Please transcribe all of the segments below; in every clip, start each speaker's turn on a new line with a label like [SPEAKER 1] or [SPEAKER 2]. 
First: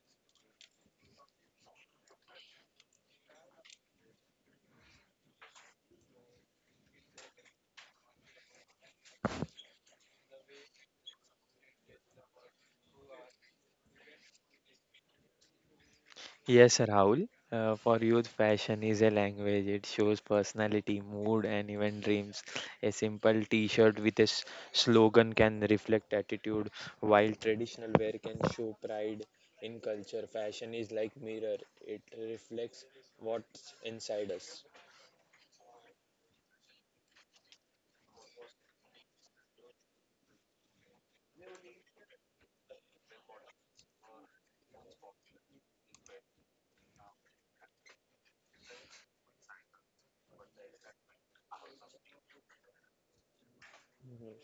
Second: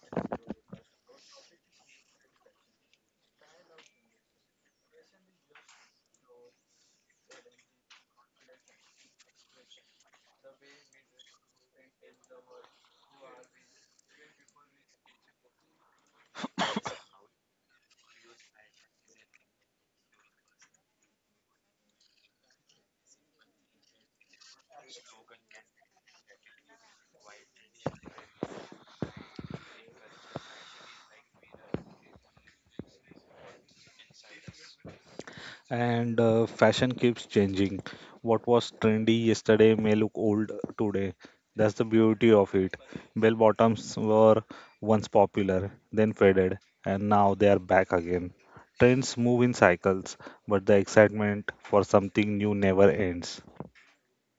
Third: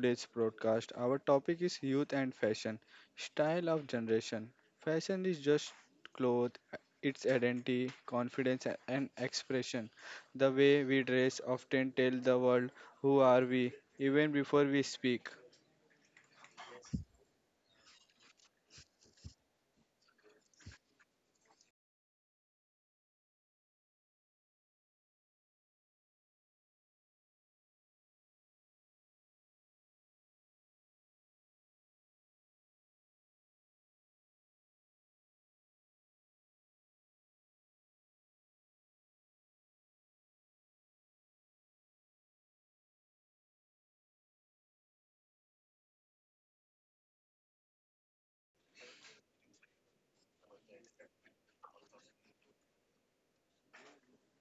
[SPEAKER 1] today's broadcast. Our topic is youth and fashion, style of generation. Fashion is just clothes, its identity, confidence, and expression. The way we dress often tell the world who are we, even before we speak.
[SPEAKER 2] Yes, Rahul. For youth, fashion is a language. It shows personality, mood, and even dreams. A simple T-shirt with a slogan can reflect attitude, while traditional wear can show pride in culture. Fashion is like mirror. It reflects what's inside us.
[SPEAKER 3] And Fashion keeps changing. What was trendy yesterday may look old today. That's the beauty of it. Bell bottoms were once popular, then faded, and now they are back again. Trends move in cycles, but the excitement for something new never ends.
[SPEAKER 2] Mhm.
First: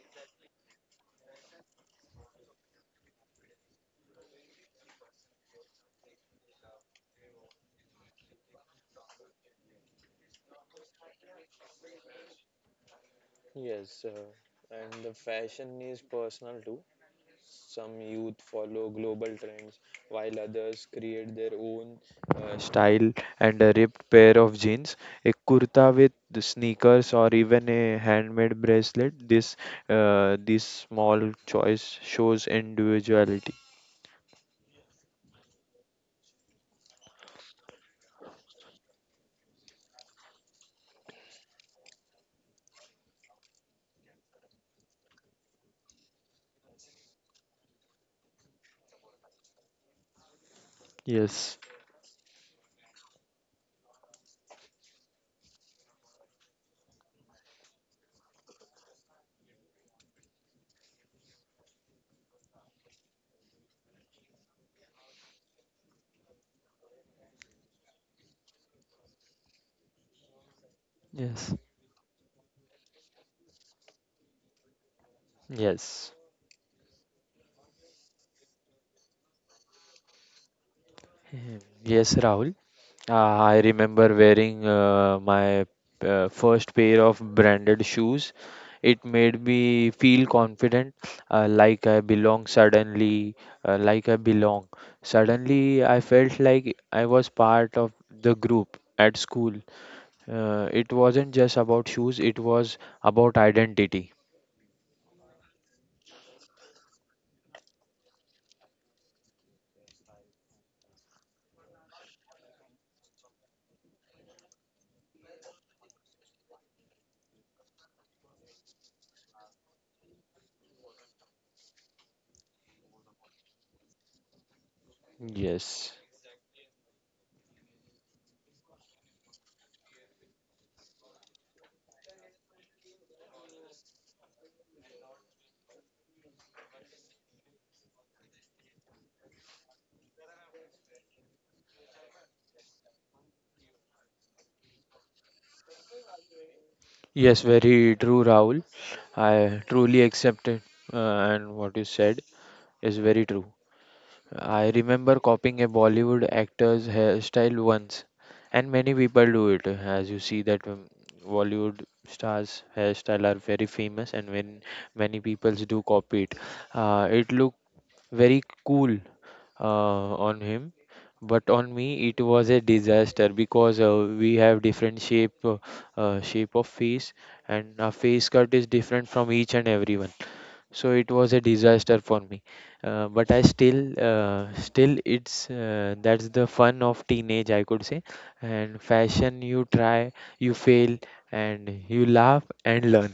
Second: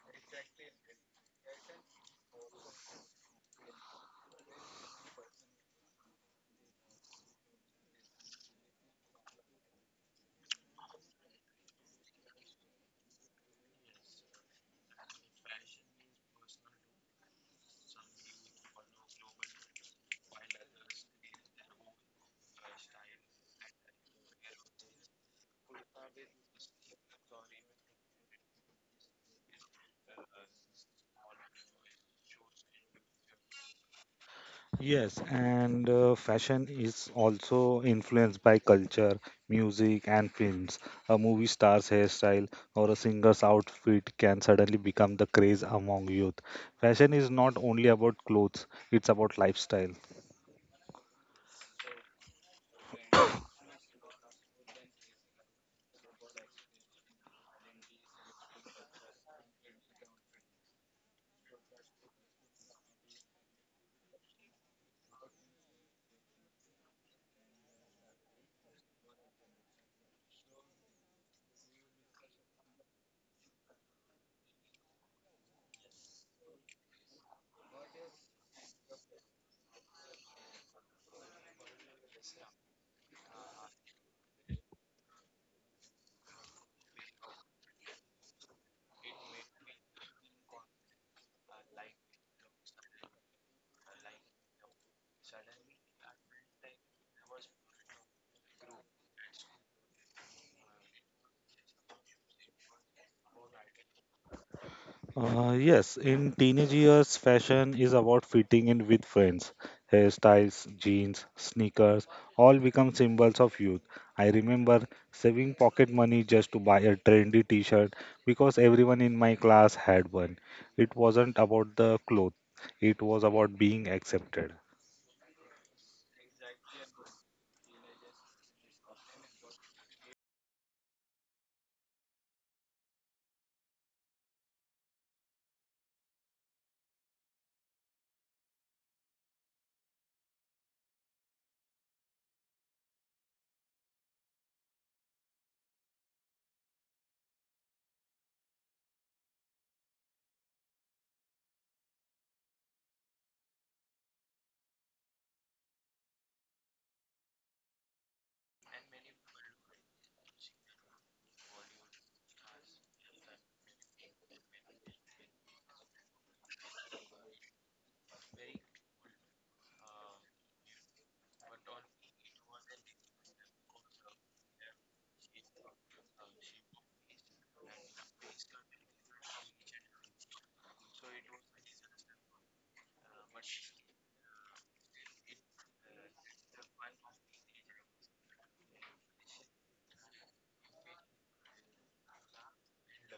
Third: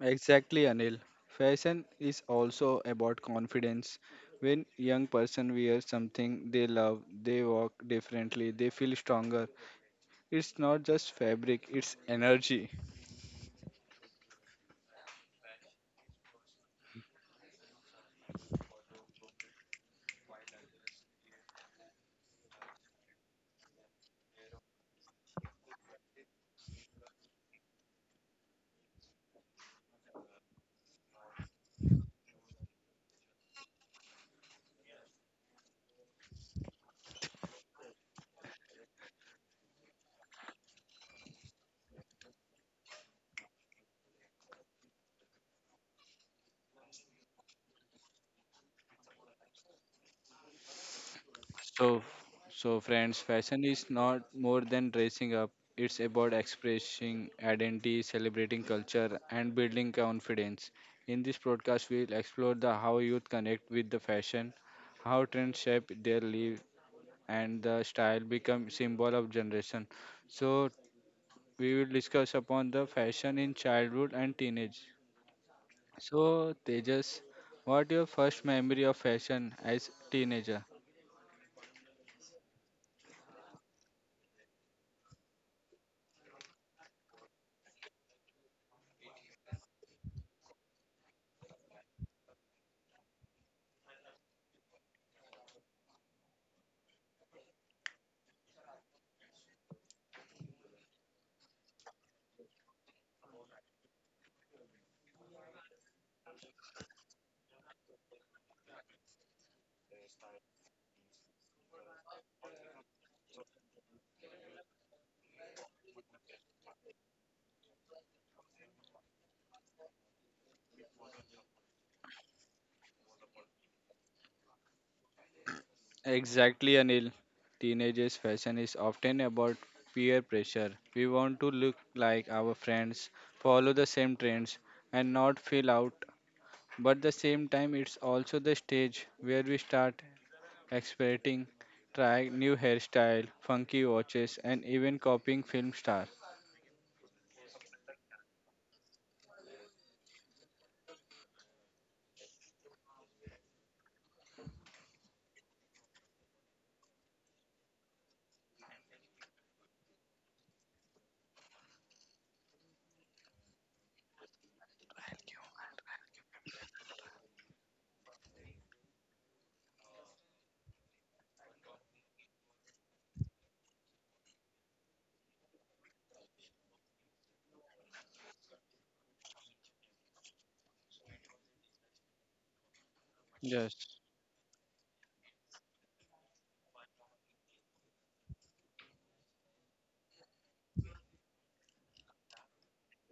[SPEAKER 1] Exactly, Anil. Fashion is also about confidence. When young person wears something they love, they walk differently, they feel stronger. It's not just fabric, it's energy.
[SPEAKER 2] Yes, and the fashion is personal too. Some youth follow global trends, while others create their own style and a ripped pair of jeans, a kurta with the sneakers, or even a handmade bracelet. This small choice shows individuality.
[SPEAKER 3] Yes, and fashion is also influenced by culture, music, and films. A movie star's hairstyle or a singer's outfit can suddenly become the craze among youth. Fashion is not only about clothes, it's about lifestyle.
[SPEAKER 2] Yes,
[SPEAKER 1] So, so friends, fashion is not more than dressing up. It's about expressing identity, celebrating culture, and building confidence. In this broadcast, we'll explore the how youth connect with the fashion, how trends shape their life, and the style become symbol of generation. So,
[SPEAKER 2] yes,
[SPEAKER 1] we will discuss upon the fashion in childhood and teenage.
[SPEAKER 2] yes.
[SPEAKER 1] So, Tejas, what your first memory of fashion as teenager?
[SPEAKER 2] Hmm, yes, Rahul. I remember wearing my first pair of branded shoes. It made me feel confident, like I belong suddenly, like I belong. Suddenly, I felt like I was part of the group at school. It wasn't just about shoes, it was about identity.
[SPEAKER 3] Yes, in teenage years, fashion is about fitting in with friends. Hairstyles, jeans, sneakers, all become symbols of youth. I remember saving pocket money just to buy a trendy t shirt because everyone in my class had one. It wasn't about the clothes, it was about being accepted.
[SPEAKER 2] Yes.
[SPEAKER 1] Exactly, Anil. Teenagers' fashion is often about peer pressure. We want to look like our friends, follow the same trends, and not feel out. But the same time, it's also the stage where we start experimenting, trying new hairstyle, funky watches, and even copying film stars.
[SPEAKER 2] Yes, very true, Rahul. I truly accept it, uh, and what you said is very true. I remember copying a Bollywood actor's hairstyle once, and many people do it. As you see that Bollywood stars' hairstyle are very famous, and when many people do copy it, it looked very cool on him. But on me, it was a disaster because we have different shape, shape of face, and our face cut is different from each and everyone, so it was a disaster for me, but I still still it's that's the fun of teenage, I could say. And fashion, you try, you fail, and you laugh and learn,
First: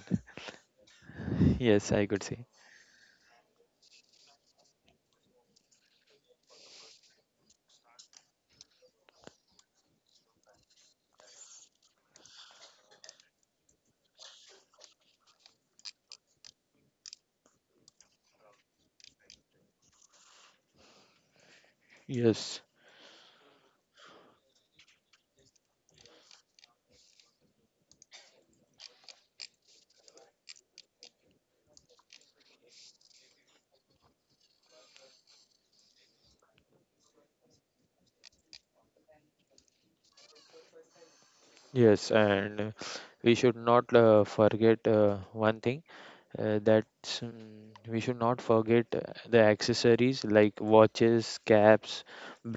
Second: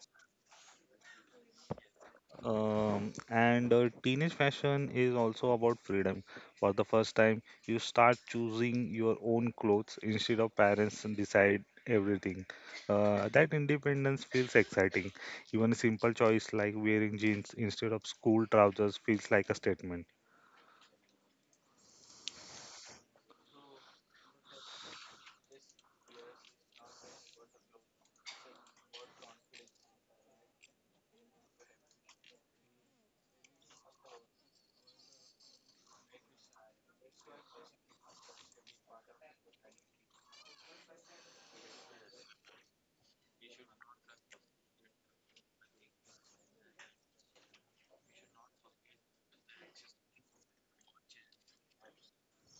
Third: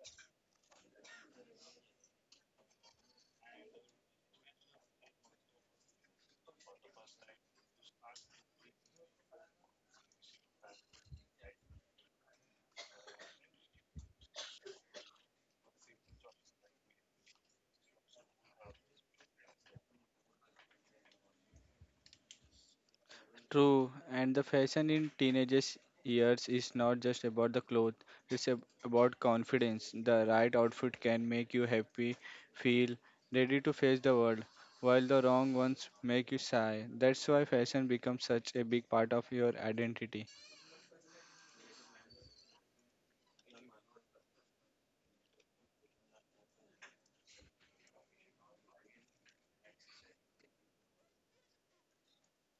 [SPEAKER 2] yes, I could say.
[SPEAKER 3] And Teenage fashion is also about freedom. For the first time, you start choosing your own clothes instead of parents and decide everything. That independence feels exciting. Even a simple choice like wearing jeans instead of school trousers feels like a statement.
[SPEAKER 2] Yes,
[SPEAKER 1] True, and the fashion in teenagers' years is not just about the clothes, it's about confidence. The right outfit can make you happy, feel ready to face the world, while the wrong ones make you shy. That's why fashion becomes such a big part of your identity.
[SPEAKER 2] yes and we should not forget one thing. That's we should not forget the accessories like watches, caps,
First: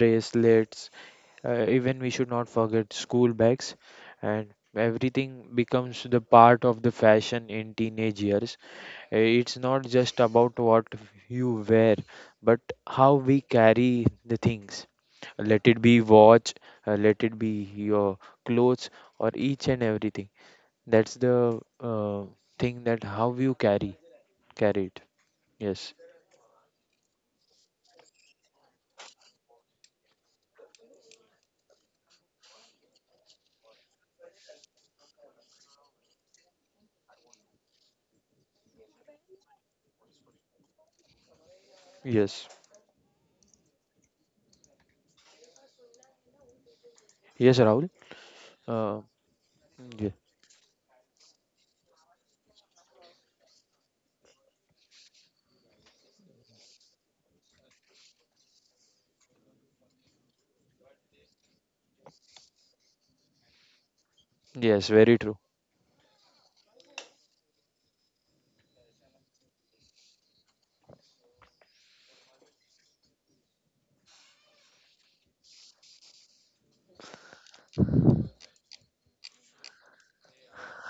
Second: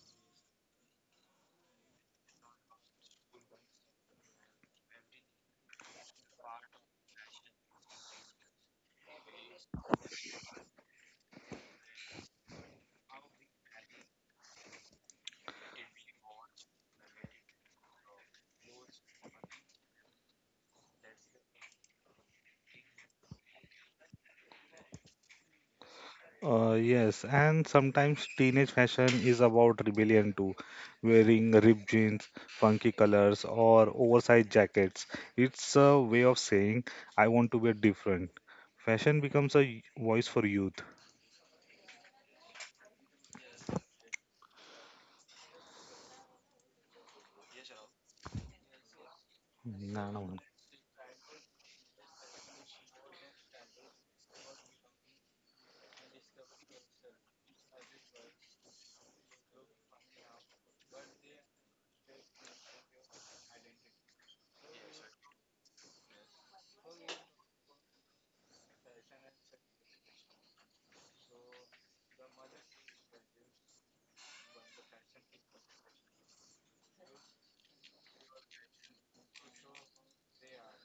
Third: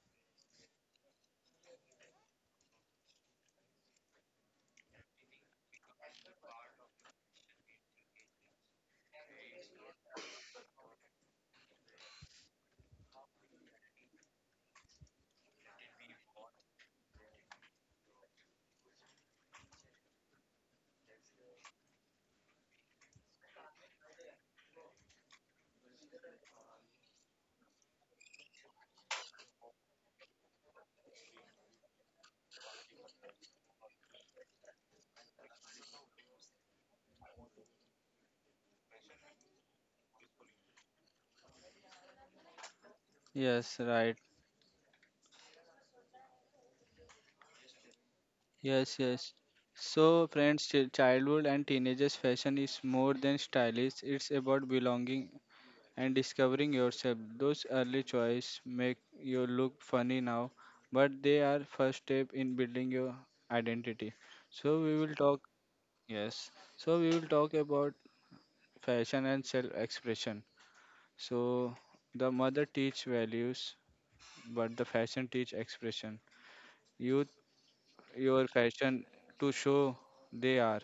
[SPEAKER 2] bracelets. Even we should not forget school bags, and everything becomes the part of the fashion in teenage years. It's not just about what you wear, but how we carry the things. Let it be watch, let it be your clothes, or each and everything. That's the thing that how you carry. Carried. Yes.
[SPEAKER 3] Yes, and sometimes teenage fashion is about rebellion too, wearing ripped jeans, funky colors, or oversized jackets. It's a way of saying, I want to be different. Fashion becomes a voice for youth.
[SPEAKER 2] Yes.
[SPEAKER 1] Yes, right.
[SPEAKER 2] Yes, Rahul. Uh,
[SPEAKER 1] Yes, yes.
[SPEAKER 2] ye-
[SPEAKER 3] No, no,
[SPEAKER 1] So,
[SPEAKER 3] no.
[SPEAKER 1] friends, childhood and teenagers' fashion is more than stylish, it's about belonging and discovering yourself. Those early choices make you look funny now, but they are first step in building your identity. So
[SPEAKER 2] yes,
[SPEAKER 1] we
[SPEAKER 2] very
[SPEAKER 1] will
[SPEAKER 2] true.
[SPEAKER 1] talk yes. So we will talk about fashion and self-expression. So the mother teach values, but the fashion teach expression. Youth your fashion to show they are.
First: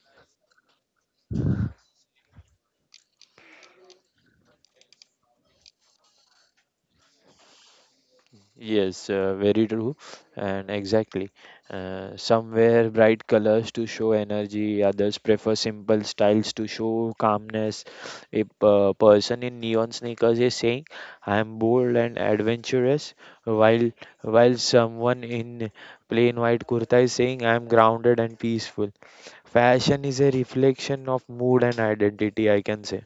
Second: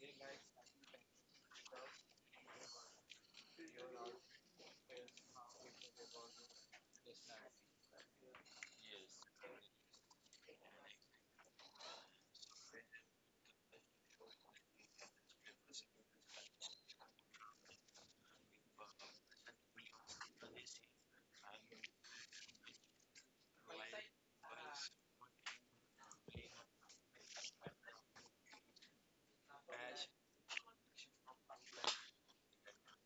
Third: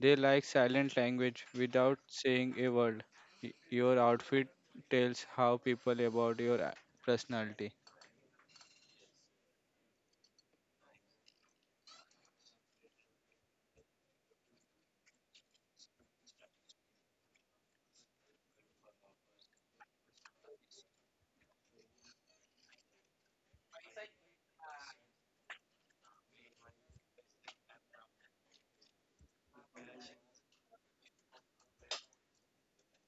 [SPEAKER 1] They like silent language without saying a word. Your outfit tells how people about your personality.
[SPEAKER 2] Yes, very true. And exactly. Some wear bright colors to show energy, others prefer simple styles to show calmness. A person in neon sneakers is saying, I am bold and adventurous, while someone in plain white kurta is saying, I am grounded and peaceful. Fashion is a reflection of mood and identity, I can say.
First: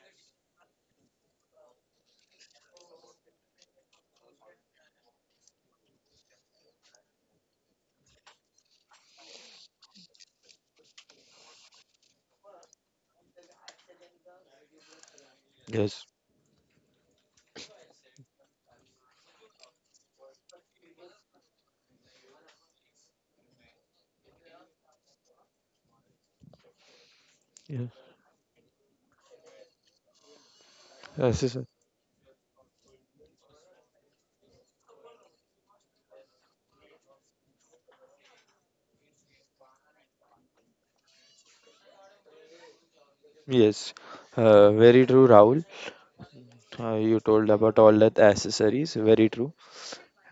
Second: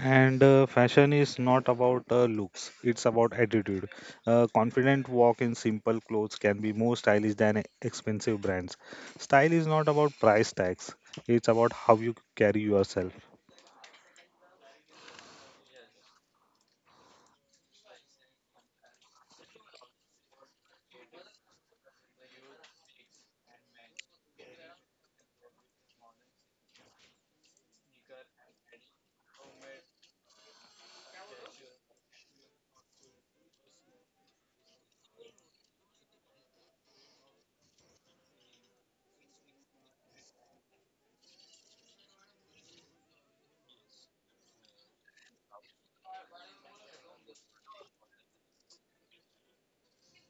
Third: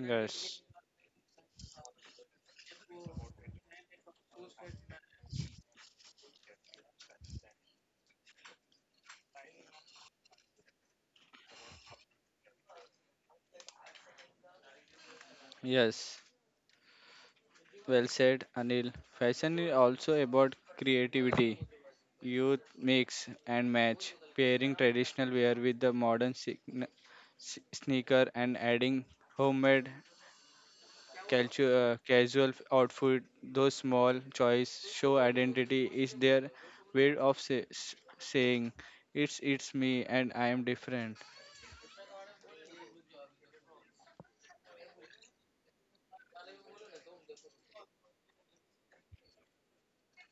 [SPEAKER 3] And Fashion is not about looks, it's about attitude. A confident walk in simple clothes can be more stylish than expensive brands. Style is not about price tags, it's about how you carry yourself.
[SPEAKER 2] Yes,
[SPEAKER 1] Yes, well said, Anil. Fashion is also about creativity. Youth mix and match, pairing traditional wear with the modern sign- s-
[SPEAKER 2] yes,
[SPEAKER 1] sneaker and adding homemade
[SPEAKER 2] accessor-
[SPEAKER 1] Calcio, casual outfit, those small choice show identity is their way of saying it's me and I am different.
[SPEAKER 2] yes. Yes. Very true, Rahul. You told about all that accessories. Very true.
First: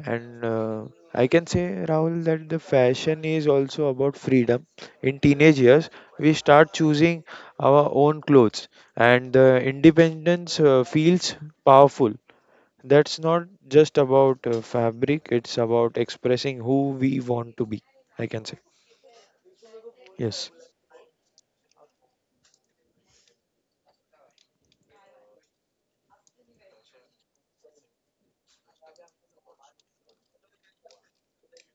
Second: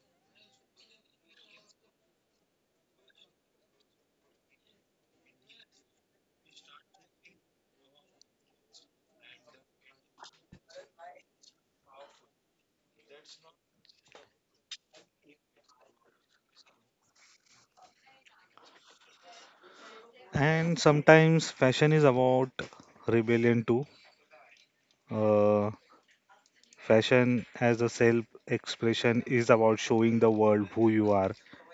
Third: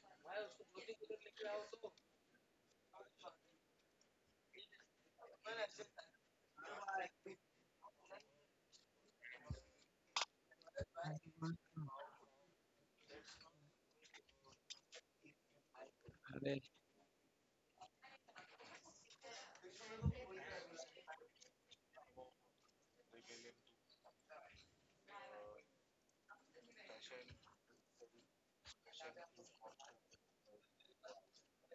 [SPEAKER 2] And I can say, Rahul, that the fashion is also about freedom. In teenage years, we start choosing our own clothes, and the independence feels powerful. That's not just about fabric, it's about
[SPEAKER 1] अरे,
[SPEAKER 2] expressing who we want to be. I can say. Yes,
[SPEAKER 3] And sometimes fashion is about rebellion too. Uh, Fashion as a self expression is about showing the world who you are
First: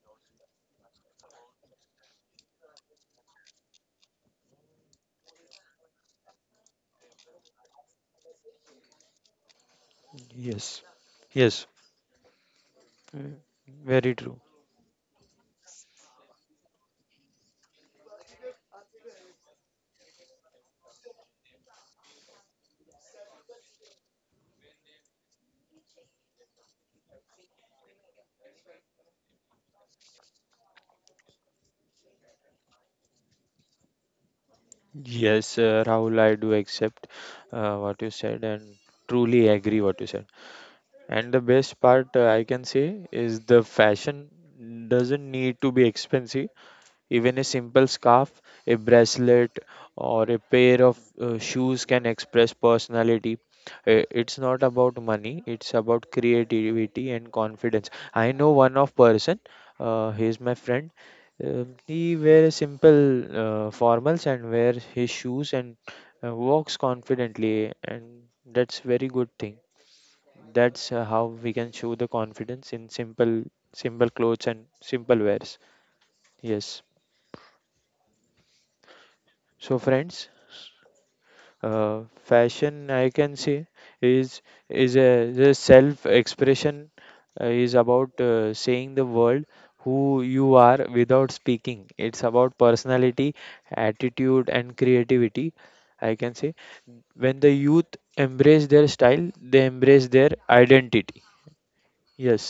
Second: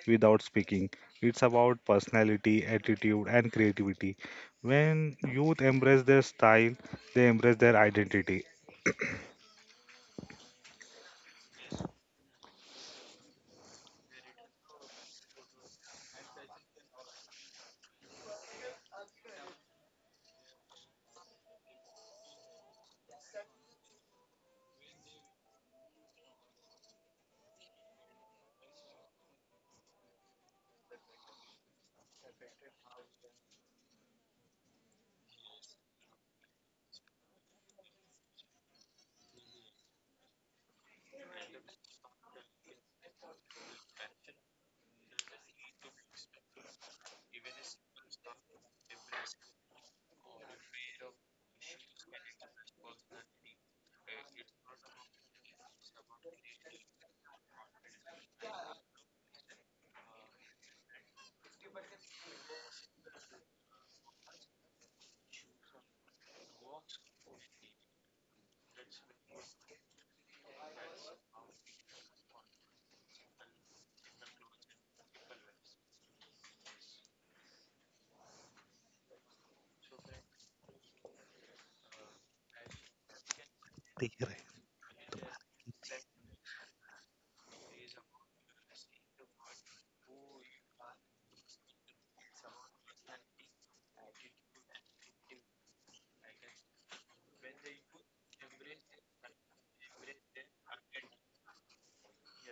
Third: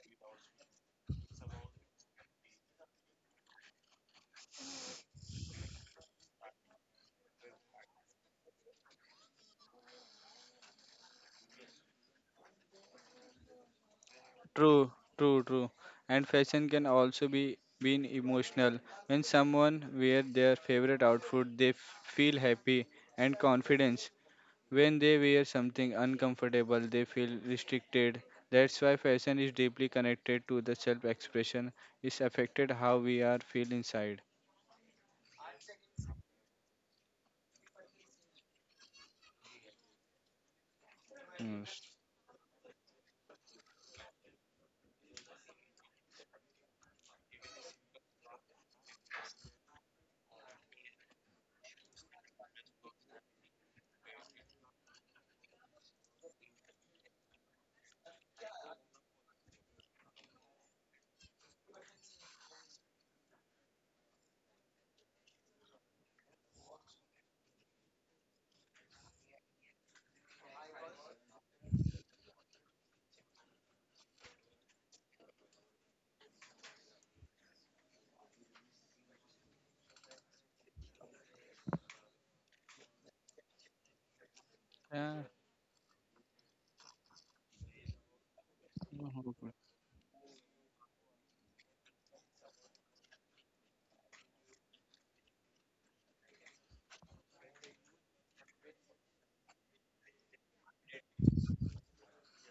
[SPEAKER 3] without speaking. It's about personality, attitude, and creativity. When youth embrace their style, they embrace their identity.
[SPEAKER 2] yes, yes. Mm, Very true.
[SPEAKER 1] True, true. And fashion can also be been emotional. When someone wear their favorite outfit, they feel happy and confident. When they wear something uncomfortable, they feel restricted. That's why fashion is deeply connected to the self expression. It's affected how we are feel inside.
[SPEAKER 2] Yes, Rahul, I do accept what you said and truly agree what you said. And the
[SPEAKER 1] Mm,
[SPEAKER 2] best
[SPEAKER 1] s-
[SPEAKER 2] part I can say is the fashion doesn't need to be expensive. Even a simple scarf, a bracelet, or a pair of shoes can express personality. It's not about money, it's about creativity and confidence. I know one of person, he's my friend. He wear simple formals and wear his shoes and walks confidently, and that's very good thing. That's how we can show the confidence in simple clothes and simple wears. Yes. So friends, fashion, I can say, is
[SPEAKER 1] yeah.
[SPEAKER 2] the self expression, is about saying the world
[SPEAKER 1] Mhm.
[SPEAKER 2] who you are without speaking. It's about personality, attitude, and creativity, I can say. When the youth embrace their style, they embrace their identity. Yes,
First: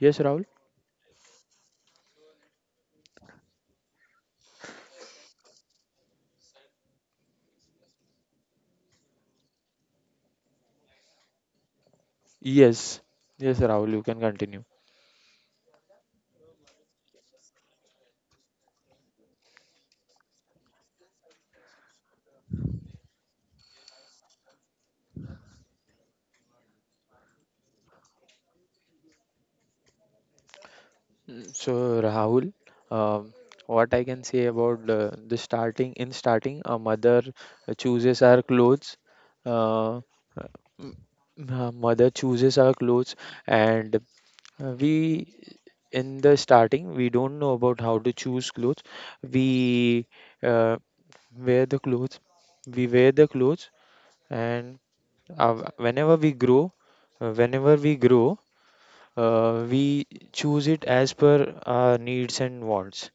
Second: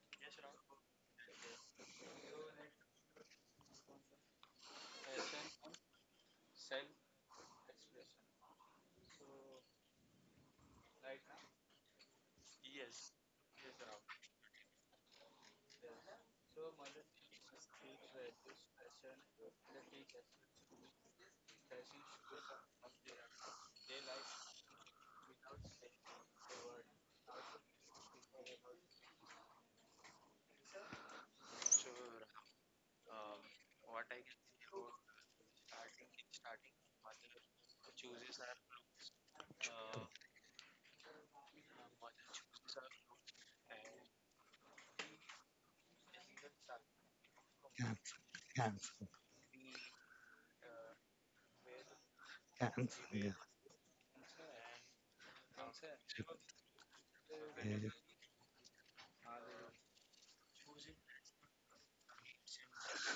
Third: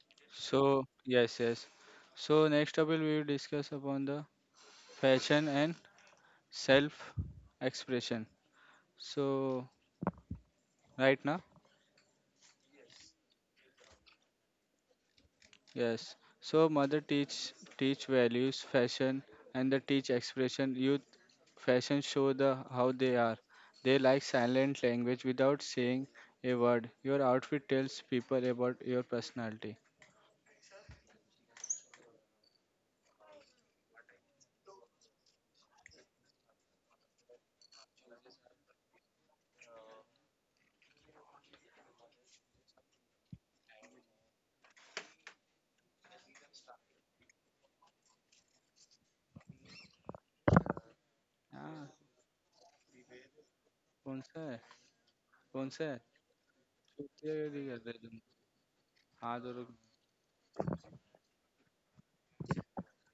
[SPEAKER 2] yes, Rahul.
[SPEAKER 1] So yes, yes. So next up we will discuss upon the fashion and self expression. So right now.
[SPEAKER 2] Yes, yes, Rahul, you can continue.
[SPEAKER 1] Yes. So mother teach values, fashion, and the teach expression. Youth fashion show the how they are. They like silent language without saying a word. Your outfit tells people about your personality.
[SPEAKER 2] So Rahul, um, what I can say about the starting in starting, a mother chooses her clothes. Uh, uh, m- mother chooses her clothes, and we in the starting we don't know about how to choose clothes. We uh, wear the
[SPEAKER 1] हाँ,
[SPEAKER 2] clothes. We wear the clothes,
[SPEAKER 1] कौन सा है?
[SPEAKER 2] and
[SPEAKER 1] कौन सा है?
[SPEAKER 2] whenever we grow,
[SPEAKER 1] तो
[SPEAKER 2] uh,
[SPEAKER 1] तेरे
[SPEAKER 2] whenever
[SPEAKER 1] लिए
[SPEAKER 2] we
[SPEAKER 1] कर रहे तुम।
[SPEAKER 2] grow
[SPEAKER 1] हाँ, तो रुक
[SPEAKER 2] we choose it as per our needs and wants.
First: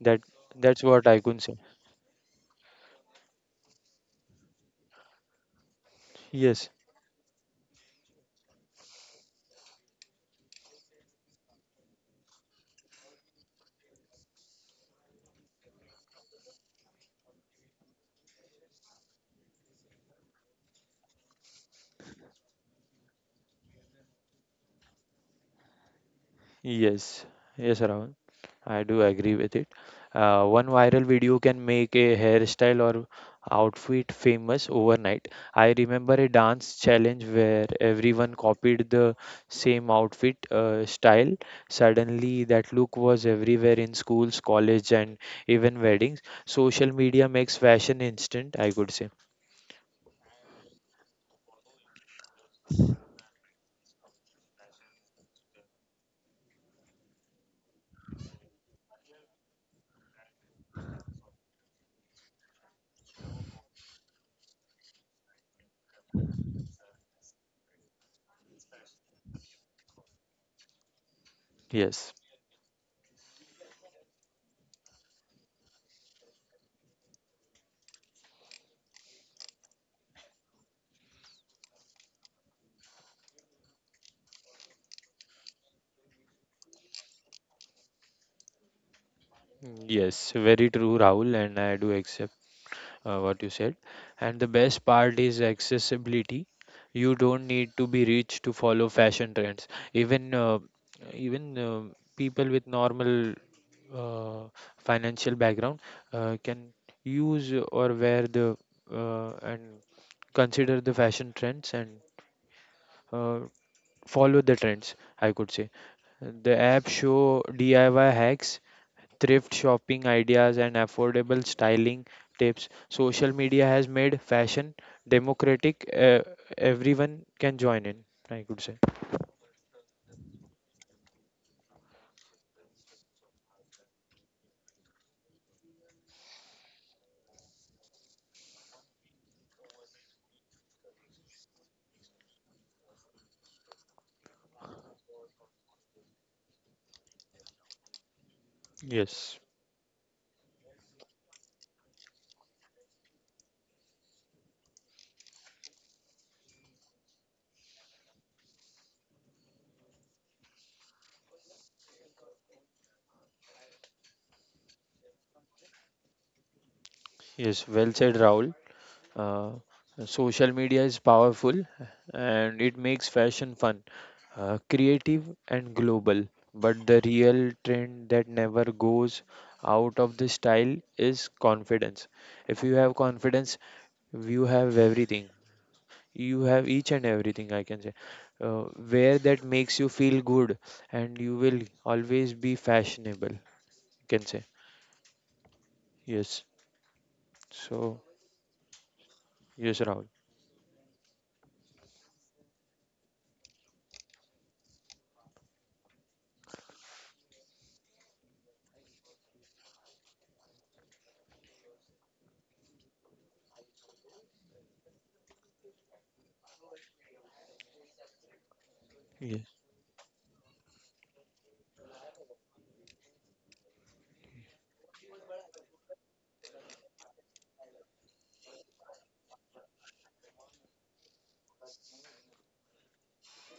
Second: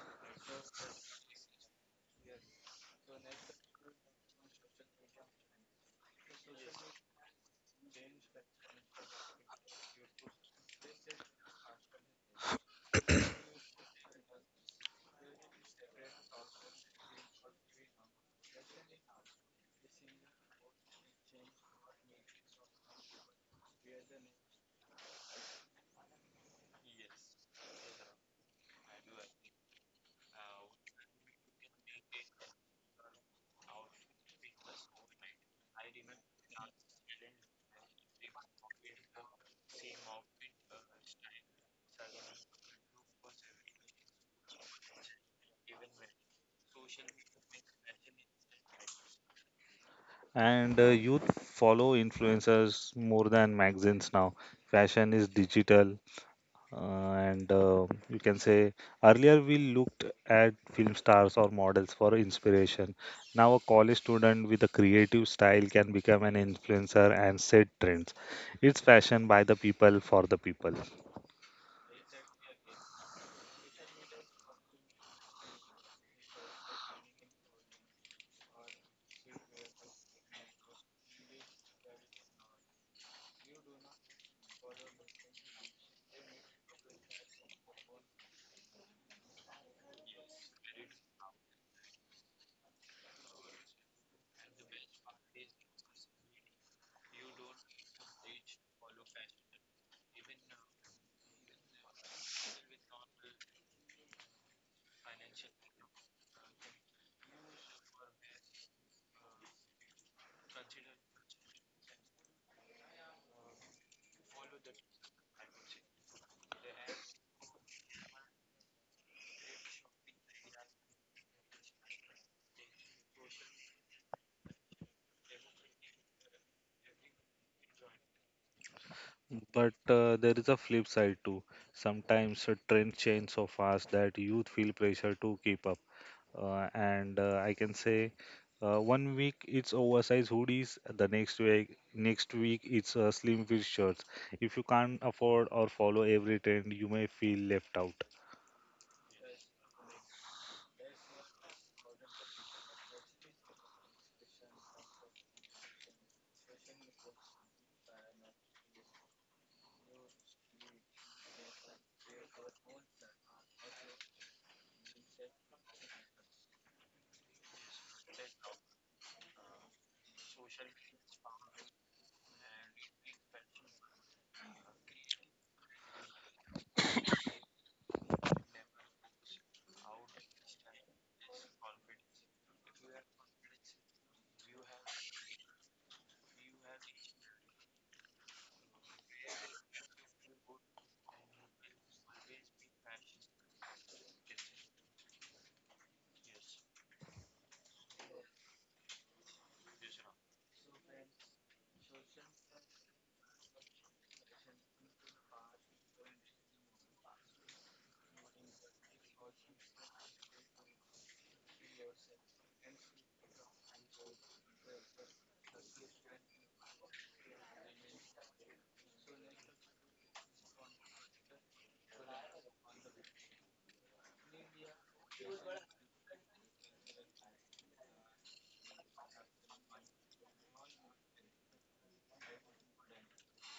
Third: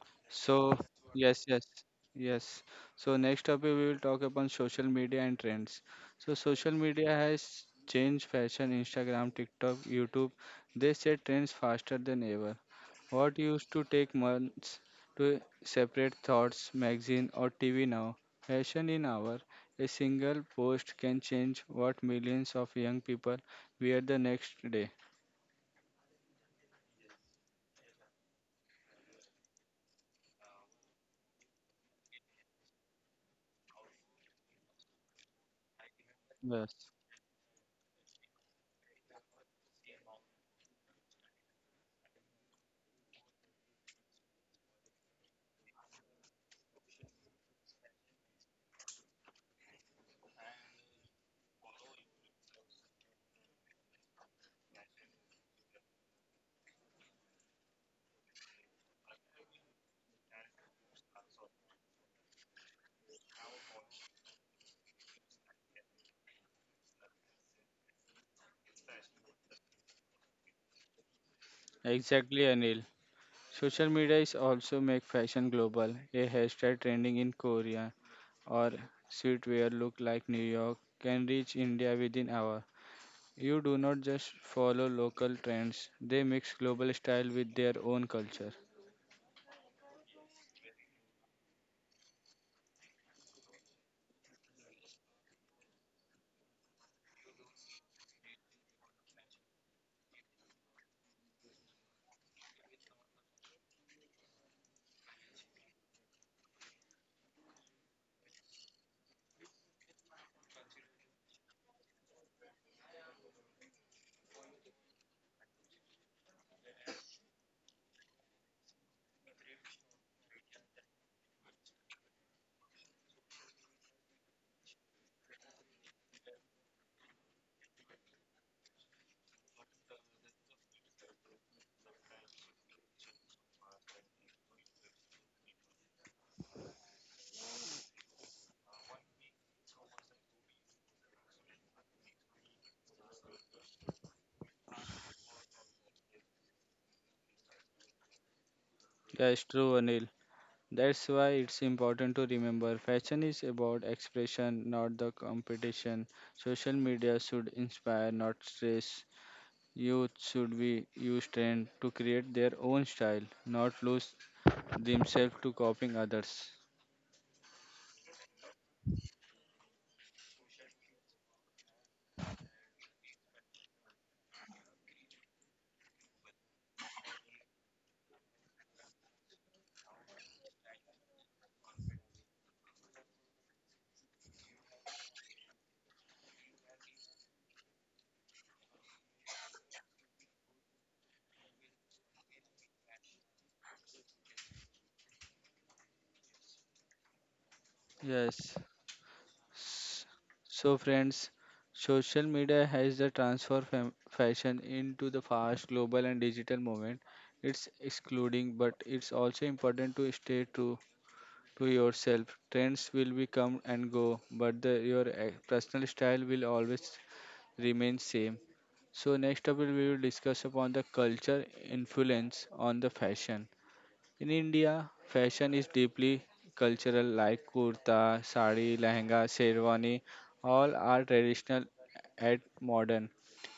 [SPEAKER 2] That
[SPEAKER 1] So,
[SPEAKER 2] that's what I can
[SPEAKER 1] yes,
[SPEAKER 2] say.
[SPEAKER 1] yes, yes. So, next topic we will talk about social media and trends. So,
[SPEAKER 2] Yes,
[SPEAKER 1] social media has changed fashion, Instagram, TikTok, YouTube. They set trends faster than ever. What used to take months to separate thoughts, magazine, or TV now, fashion in hour, a single post can change what millions of young people wear the next day.
[SPEAKER 2] yes, yes, Ravan. I do agree with it. One viral video can make a hairstyle or outfit famous overnight. I remember a
[SPEAKER 1] Yes,
[SPEAKER 2] dance challenge where everyone copied the same outfit style. Suddenly, that look was everywhere in schools, college, and even weddings. Social media makes fashion instant, I could say.
[SPEAKER 3] And Youth follow influencers more than magazines now. Fashion is digital. And You can say earlier we looked at film stars or models for inspiration. Now, a college student with a creative style can become an influencer and set trends. It's fashion by the people for the people.
[SPEAKER 2] Yes,
[SPEAKER 1] exactly, Anil. Social media is also make fashion global. A hairstyle trending in Korea or streetwear look like New York can reach India within hour. You do not just follow local trends; they mix global style with their own culture.
[SPEAKER 2] yes, very true, Rahul, and I do accept what you said. And the best part is accessibility. You don't need to be rich to follow fashion trends. Even uh, even people with normal uh, financial background can use or wear the and consider the fashion trends and uh, follow the trends. I could say the app show DIY hacks, thrift shopping ideas, and affordable styling tips. Social media has made fashion democratic. Everyone can join in, I could say.
[SPEAKER 3] But there is a flip side too. Sometimes trends change so fast that youth feel pressure to keep up. And I can say one week it's oversized hoodies, the next week it's slim fit shirts. If you can't afford or follow every trend, you may feel left out.
[SPEAKER 2] Yes,
[SPEAKER 1] That's true, Anil. That's why it's important to remember fashion is about expression, not the competition. Social media should inspire, not stress. Youth should be use trend to create their own style, not lose themselves to copying others.
[SPEAKER 2] yes, well said, Rahul. Uh, social media is powerful and it makes fashion fun, creative, and global. But the real trend that never goes out of the style is confidence. If you have confidence, you have everything, you have each and everything, I can say. uh, where that makes you feel good, and you will always be fashionable, you can say. Yes, so
[SPEAKER 1] Yes.
[SPEAKER 2] yes, Rahul.
[SPEAKER 1] S- So, friends, social media has the transfer fashion into the fast global and digital movement. It's excluding, but it's also important to stay true to yourself. Trends will be come and go, but the, your personal style will always remain same. So next
[SPEAKER 2] Yes,
[SPEAKER 1] up we will discuss upon the culture influence on the fashion. In India, fashion is deeply cultural, like kurta, sari, lehenga, sherwani, all are traditional and modern.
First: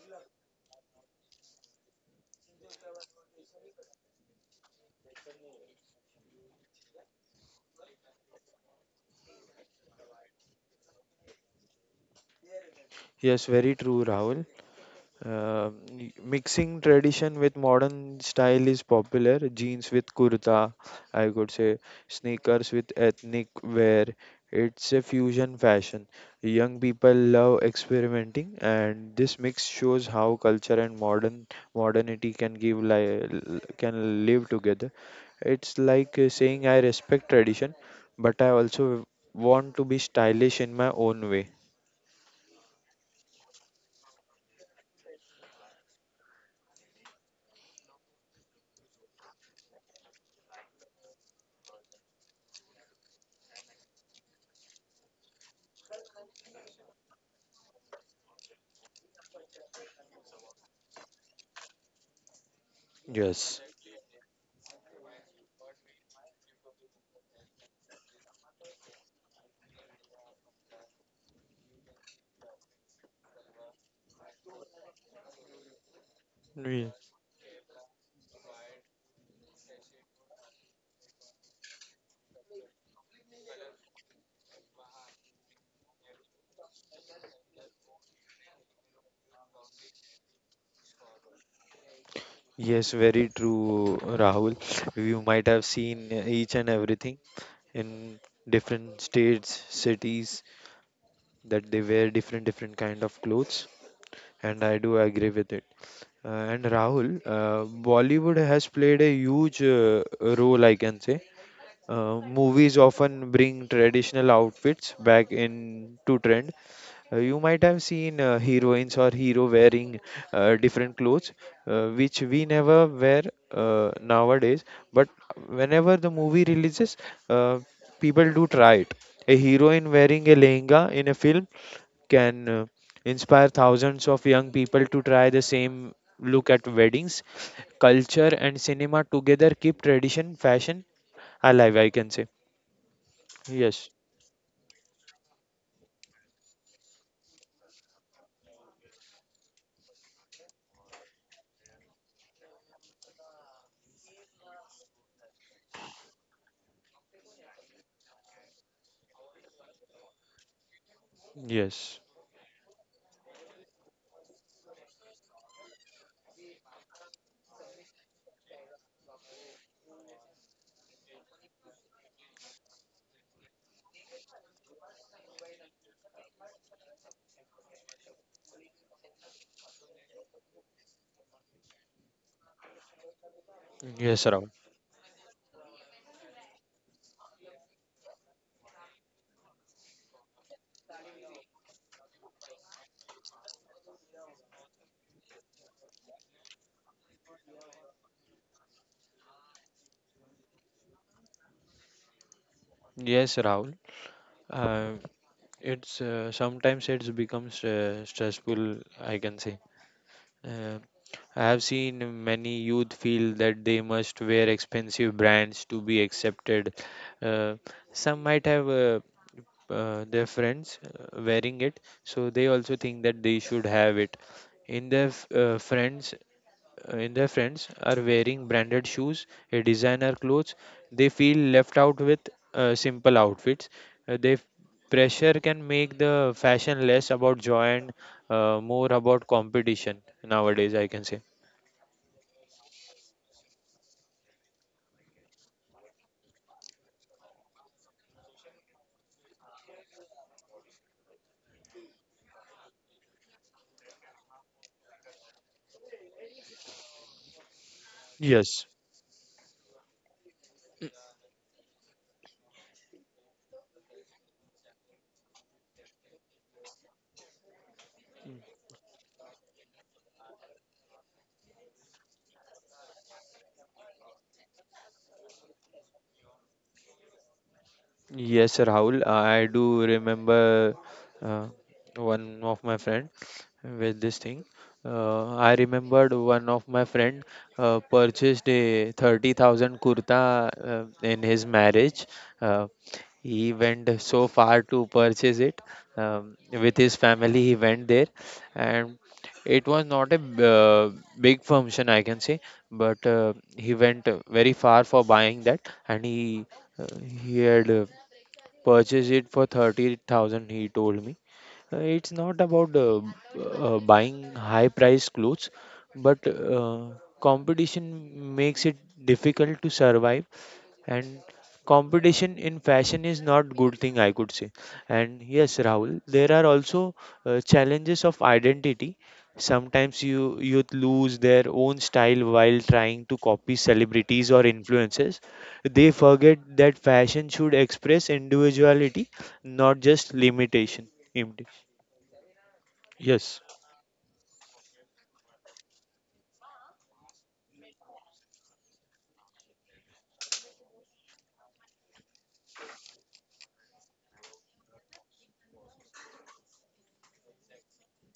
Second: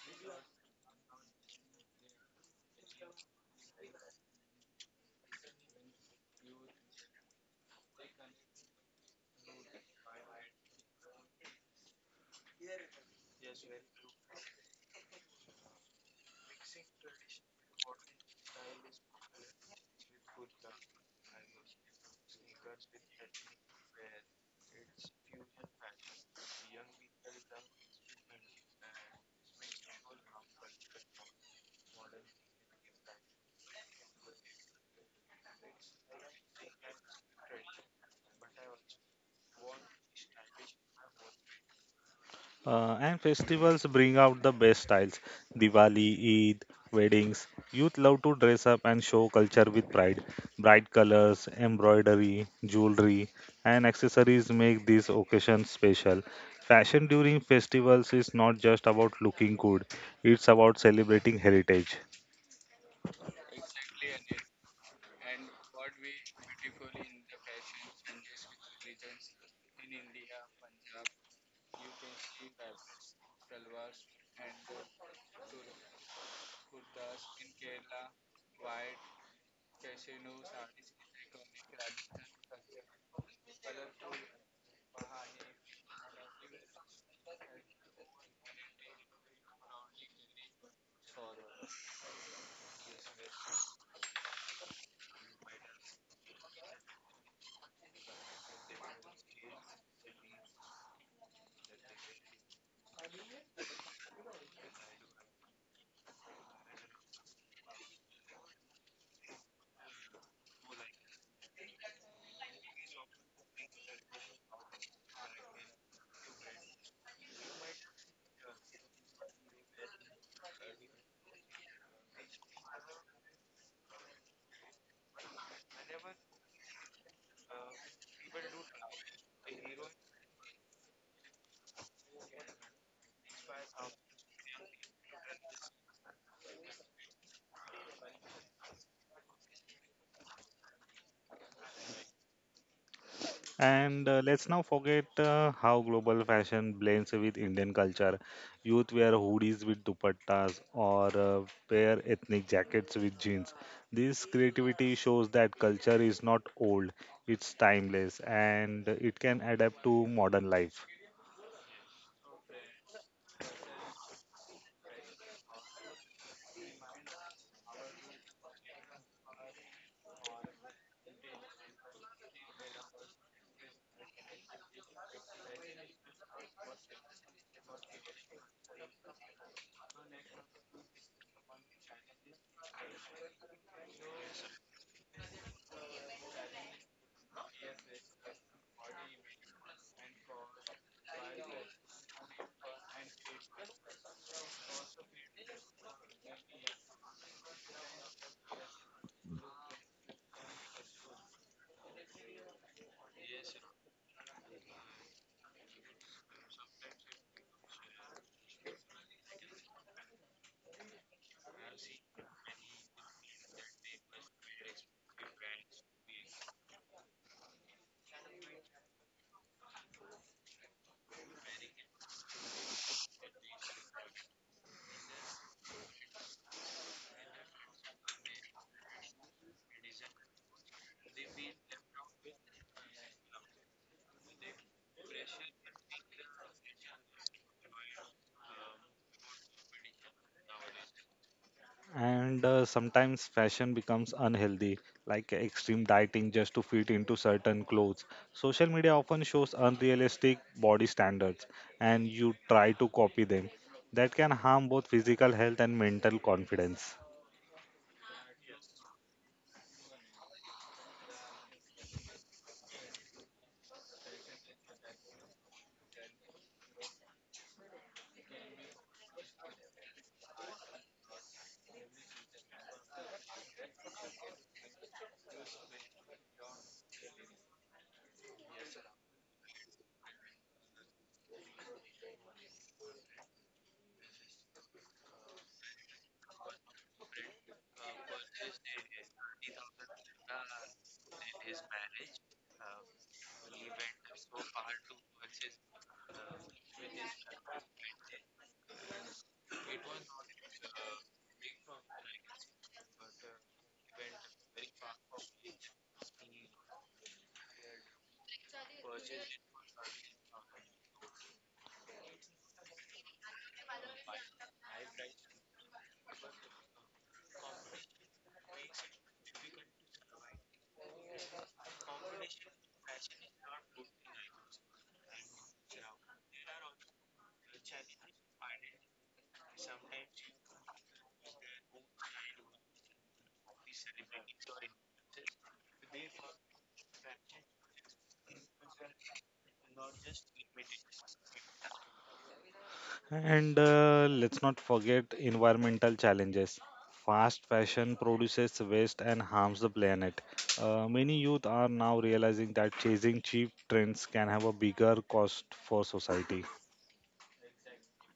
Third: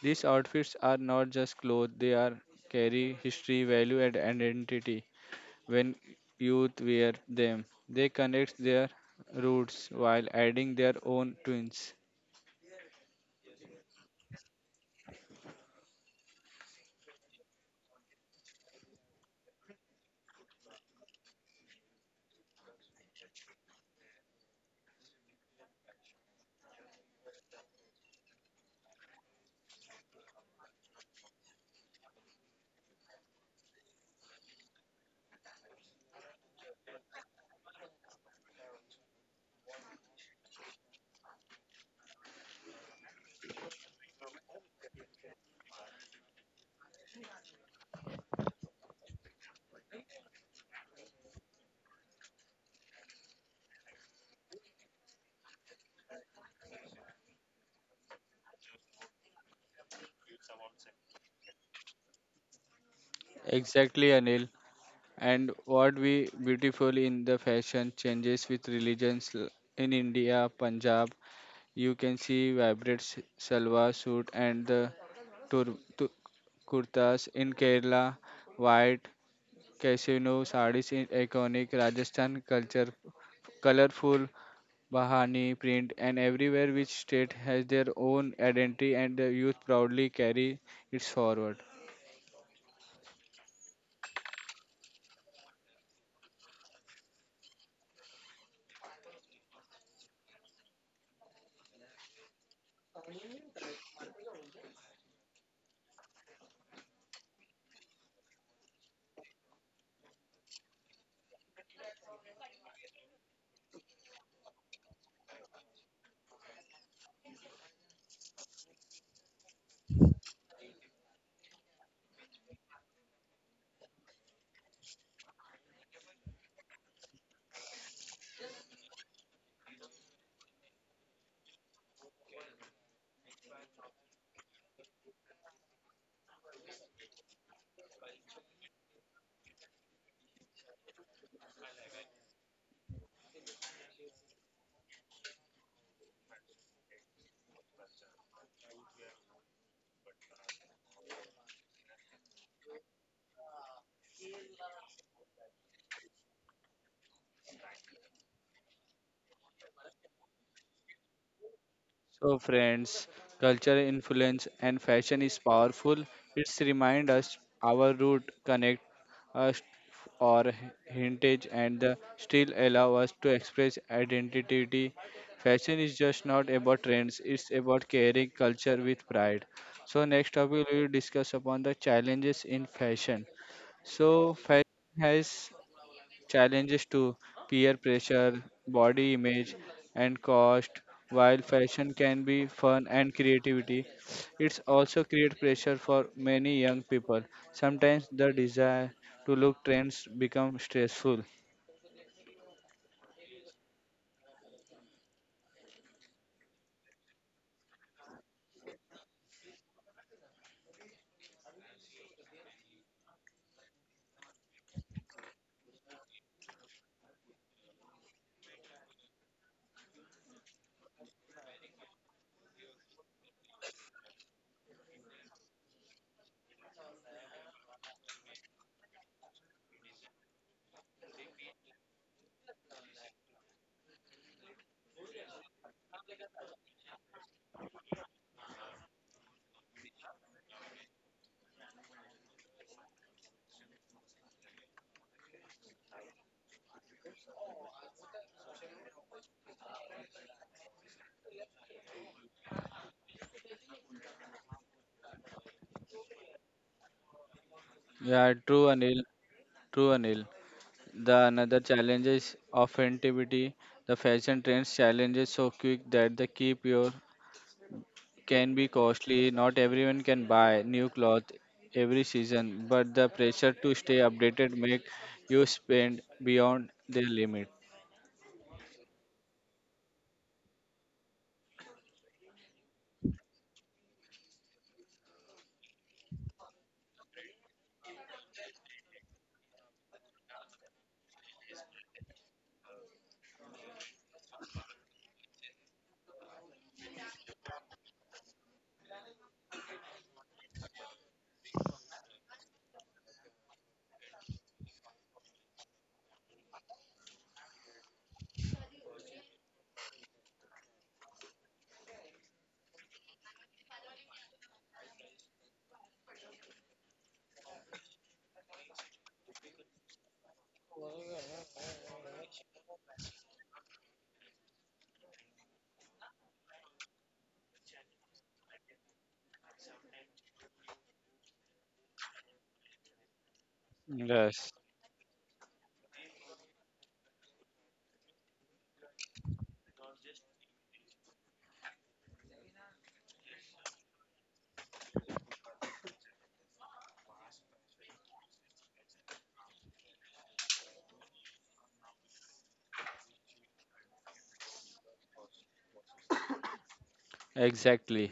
[SPEAKER 1] These outfits are not just clothes, they are carry history, value, and identity. When youth wear them, they connect their roots while adding their own twins.
[SPEAKER 2] yes, very true, Rahul. Mixing tradition with modern style is popular. Jeans with kurta, I could say, sneakers with ethnic wear. It's a fusion fashion. Young people love experimenting, and this mix shows how culture and modern modernity can can live together. It's like saying I respect tradition, but I also want to be stylish in my own way.
[SPEAKER 3] And festivals bring out the best styles. Diwali, Eid, weddings. Youth love to dress up and show culture with pride. Bright colors, embroidery, jewelry, and accessories make these occasions special. Fashion during festivals is not just about looking good, it's about celebrating heritage.
[SPEAKER 2] Yes.
[SPEAKER 1] Exactly, Anil. And what we beautiful in the fashion changes with religions in India, Punjab, you can see vibrant salwar suit and the tur- tu- kurtas in Kerala, white casino sarees in iconic Rajasthan culture, colorful bahani print, and everywhere which state has their own identity and the youth proudly carry it forward.
[SPEAKER 2] Yes, very true, Rahul. You might have seen each and everything in different states, cities, that they wear different different kind of clothes, and I do agree with it. Uh, and Rahul, Bollywood has played a huge role, I can say. Movies often bring traditional outfits back into trend. Uh, You might have seen heroines or hero wearing different clothes, which we never wear nowadays. But whenever the movie releases, uh, people do try it. A heroine wearing a lehenga in a film can inspire thousands of young people to try the same look at weddings. Culture and cinema together keep tradition, fashion alive, I can say. Yes,
[SPEAKER 3] And Let's now forget how global fashion blends with Indian culture. Youth wear hoodies with dupattas or pair ethnic jackets with jeans. This creativity shows that culture is not old, it's timeless, and it can adapt to modern life.
[SPEAKER 2] yes,
[SPEAKER 1] So, friends, culture influence and fashion is powerful. It's remind us our root connect us or heritage and the still allow us to express identity. Fashion is just not about trends; it's about carrying culture with pride. So, next topic we will discuss upon the challenges in fashion.
[SPEAKER 2] yes,
[SPEAKER 1] So,
[SPEAKER 2] Rahul.
[SPEAKER 1] fashion has challenges to peer pressure, body image, and cost. While fashion can be fun and creativity, it's also create pressure for many young people. Sometimes the desire to look trends become stressful.
[SPEAKER 2] Yes, Rahul. Uh, it's Sometimes it's becomes stressful, I can say. uh, I have seen many youth feel that they must wear expensive brands to be accepted. Uh, some might have their friends wearing it, so they also think that they should have it. Friends, in their friends are wearing branded shoes, designer clothes. They feel left out with simple outfits. They pressure can make the fashion less about joy and more about competition nowadays, I can say.
[SPEAKER 3] And Sometimes fashion becomes unhealthy, like extreme dieting just to fit into certain clothes. Social media often shows unrealistic body standards, and you try to copy them. That can harm both physical health and mental confidence.
[SPEAKER 1] Yeah,
[SPEAKER 2] Yes.
[SPEAKER 1] true Anil, true Anil. The another challenge is authenticity. The fashion trends challenges so quick that they keep your can be costly. Not everyone can buy new clothes every season, but the pressure to stay updated make you spend beyond their limit.
[SPEAKER 2] Yes, Rahul. I do remember uh, one of my friend with this thing. I remembered one of my friend purchased a 30,000 kurta in his marriage. Uh, he went so far to purchase it, with his family. He went there, and it was not a big function, I can say, but he went very far for buying that, and he had purchased it for 30,000, he told me. It's not about buying high priced clothes, but competition makes it difficult to survive, and competition in fashion is not good thing, I could say. And yes, Rahul, there are also challenges of identity. Sometimes youth lose their own style while trying to copy celebrities or
[SPEAKER 1] Yes.
[SPEAKER 2] influencers. They forget that fashion should express individuality, not just limitation. Imti- yes.
[SPEAKER 3] And Let's not forget environmental challenges. Fast fashion produces waste and harms the planet. Many youth are now realizing that chasing cheap trends can have a bigger cost for society.
[SPEAKER 1] Exactly.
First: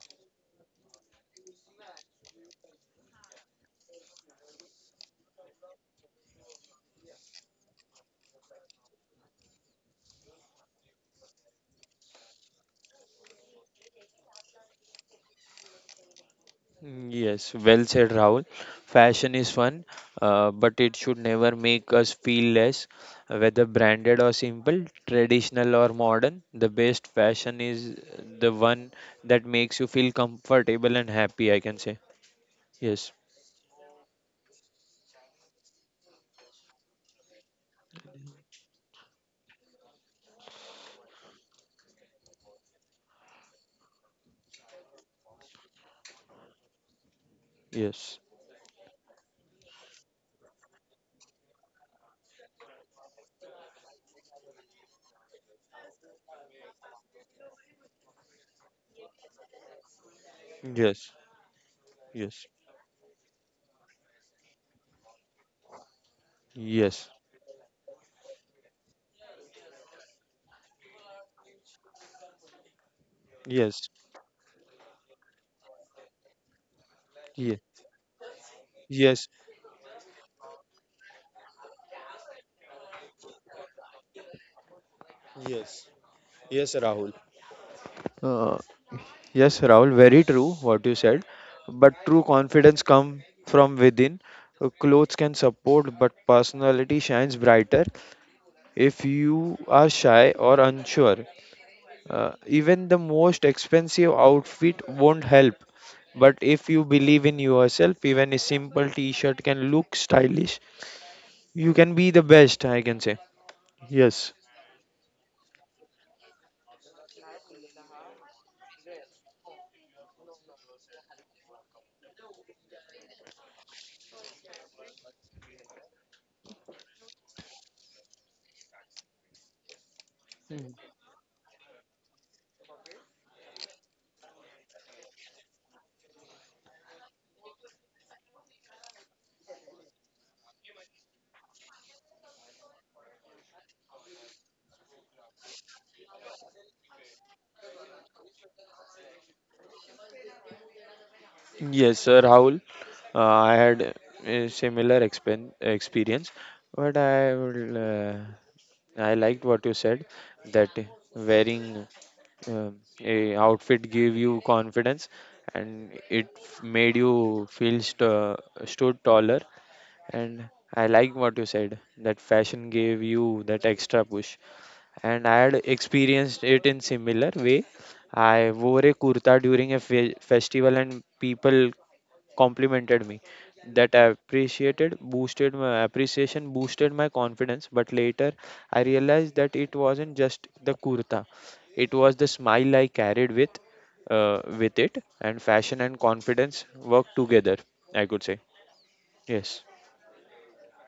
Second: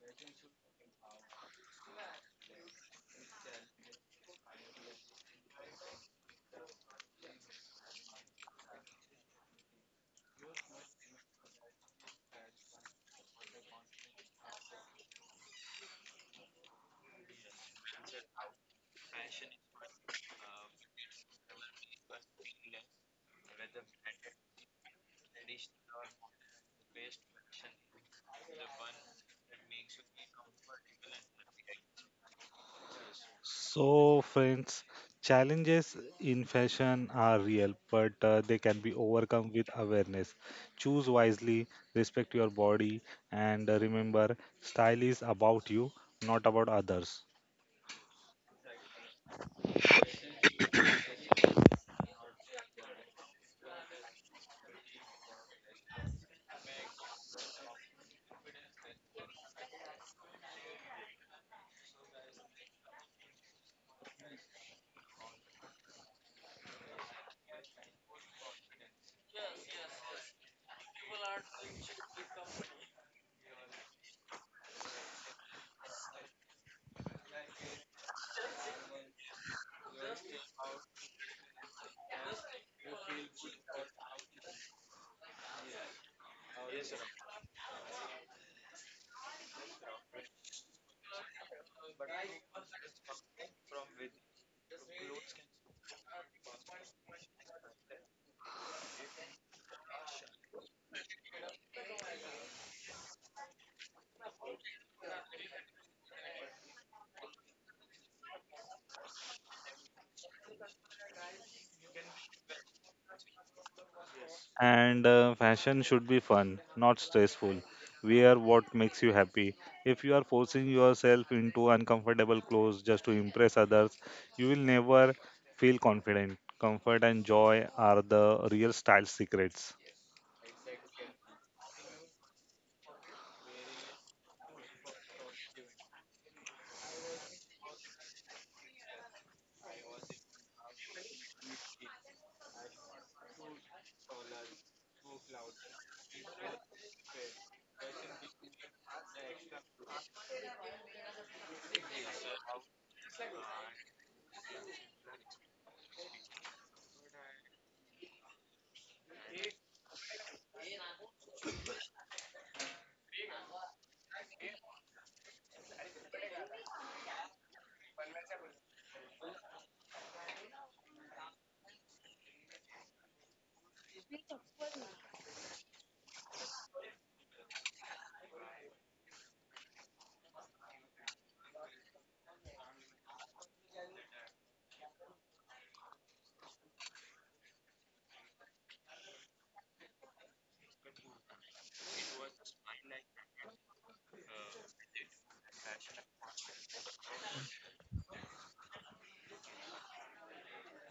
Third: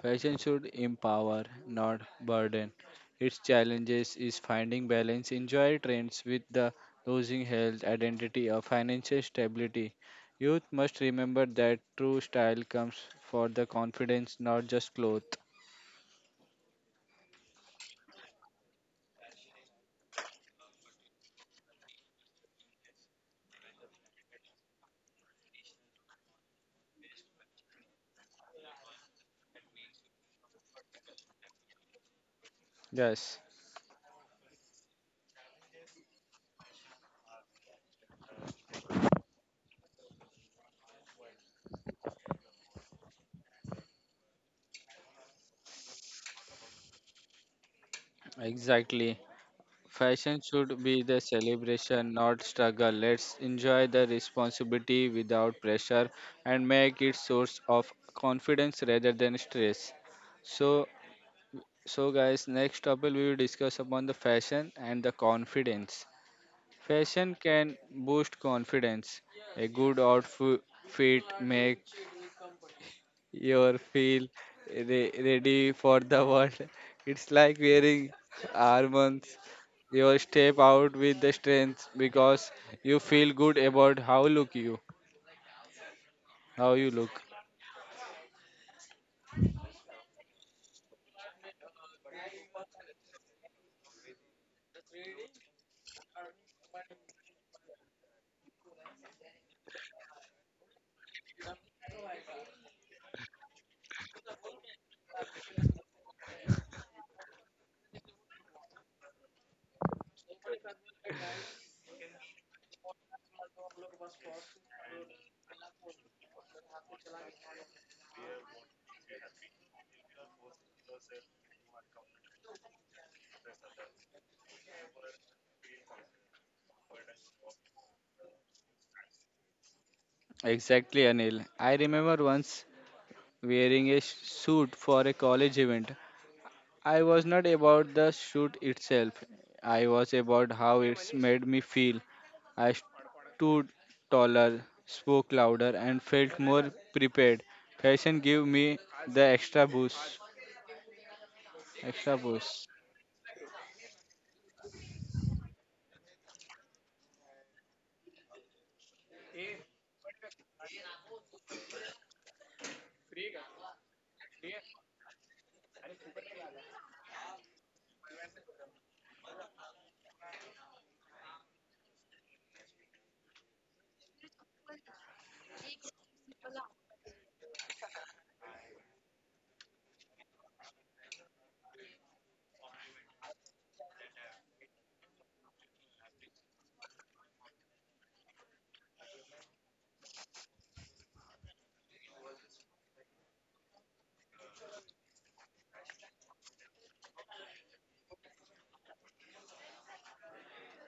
[SPEAKER 1] Fashion should empower, not burden. Its challenges is finding balance, enjoy trends with the losing health, identity, or financial stability. Youth must remember that true style comes for the confidence, not just clothes.
[SPEAKER 2] Yes, well said, Rahul. Fashion is fun, but it should never make us feel less. Whether branded or simple, traditional or modern, the best fashion is the one that makes you feel comfortable and happy, I can say. Yes,
[SPEAKER 1] Yes.
[SPEAKER 3] So, friends, challenges in fashion are real, but they can be overcome with awareness. Choose wisely, respect your body, and remember style is about you, not about others.
[SPEAKER 2] yes,
[SPEAKER 1] Exactly. Fashion should be the celebration, not struggle. Let's enjoy the responsibility without pressure and make it source of confidence rather than stress. So
[SPEAKER 2] yes,
[SPEAKER 1] so
[SPEAKER 2] yes,
[SPEAKER 1] guys, next topic we will discuss upon the fashion and the confidence.
[SPEAKER 2] yes,
[SPEAKER 1] Fashion can boost confidence. A good outfit make you
[SPEAKER 2] yes,
[SPEAKER 1] feel ready for the world. It's like
[SPEAKER 2] yes,
[SPEAKER 1] wearing
[SPEAKER 2] yes.
[SPEAKER 1] armbands. You step out with the strength because you feel good about how look you, how you look.
[SPEAKER 2] Uh, Yes, Rahul, very true what you said. But true confidence comes from within. Clothes can support, but personality shines brighter. If you are shy or unsure, even the most expensive outfit won't help. But if you believe in yourself, even a simple t shirt can look stylish. You can be the best, I can say. Yes.
[SPEAKER 3] And Fashion should be fun, not stressful. Wear what makes you happy. If you are forcing yourself into uncomfortable clothes just to impress others, you will never feel confident. Comfort and joy are the real style secrets.
[SPEAKER 1] Exactly, Anil. I remember once wearing a suit for a college event. I was not about the shoot itself. I was about how it's made me feel. I stood taller, spoke louder, and felt more prepared. Fashion gave me the extra boost.
[SPEAKER 2] Yes,
[SPEAKER 1] Extra
[SPEAKER 2] sir, Rahul.
[SPEAKER 1] boost.
[SPEAKER 2] I had a similar expen experience, but I will, uh, I liked what you said that wearing uh, a outfit gave you confidence and it made you feel st stood taller. And I like what you said that fashion gave you that extra push. And I had experienced it in similar way. I wore a kurta during a fe festival and people complimented me. That appreciated, boosted my appreciation, boosted my confidence. But later, I realized that it wasn't just the kurta; it was the smile I carried with it, and fashion and confidence work together. I could say yes,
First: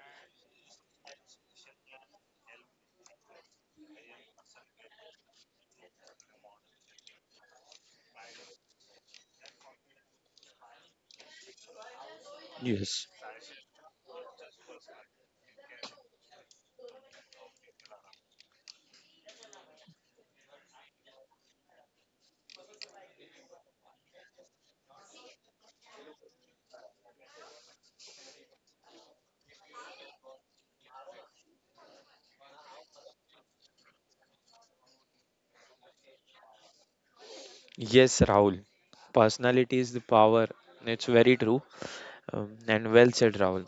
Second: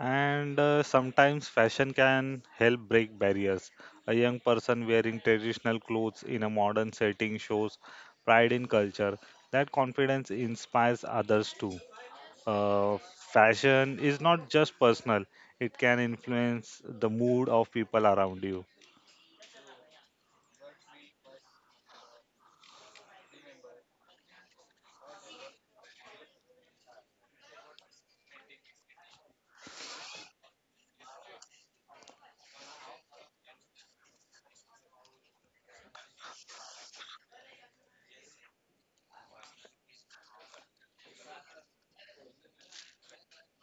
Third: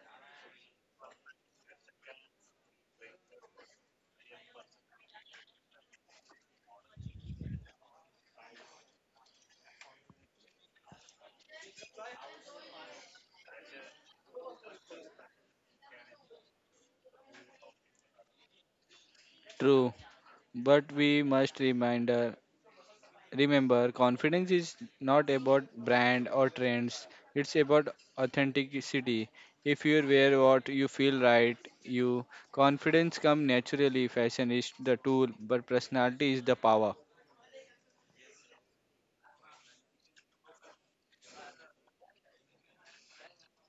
[SPEAKER 3] And Sometimes fashion can help break barriers. A young person wearing traditional clothes in a modern setting shows pride in culture. That confidence inspires others too. Uh,
[SPEAKER 2] yes.
[SPEAKER 3] Fashion is not just personal, it can influence the mood of people around you.
[SPEAKER 1] True. But we must remember Remember, confidence is not about brand or trends. It's about authenticity. If you wear what you feel right, you confidence come naturally. Fashion is the tool, but personality is the power.
[SPEAKER 2] Yes, Rahul. Personality is the power. It's very true, and well said, Rahul.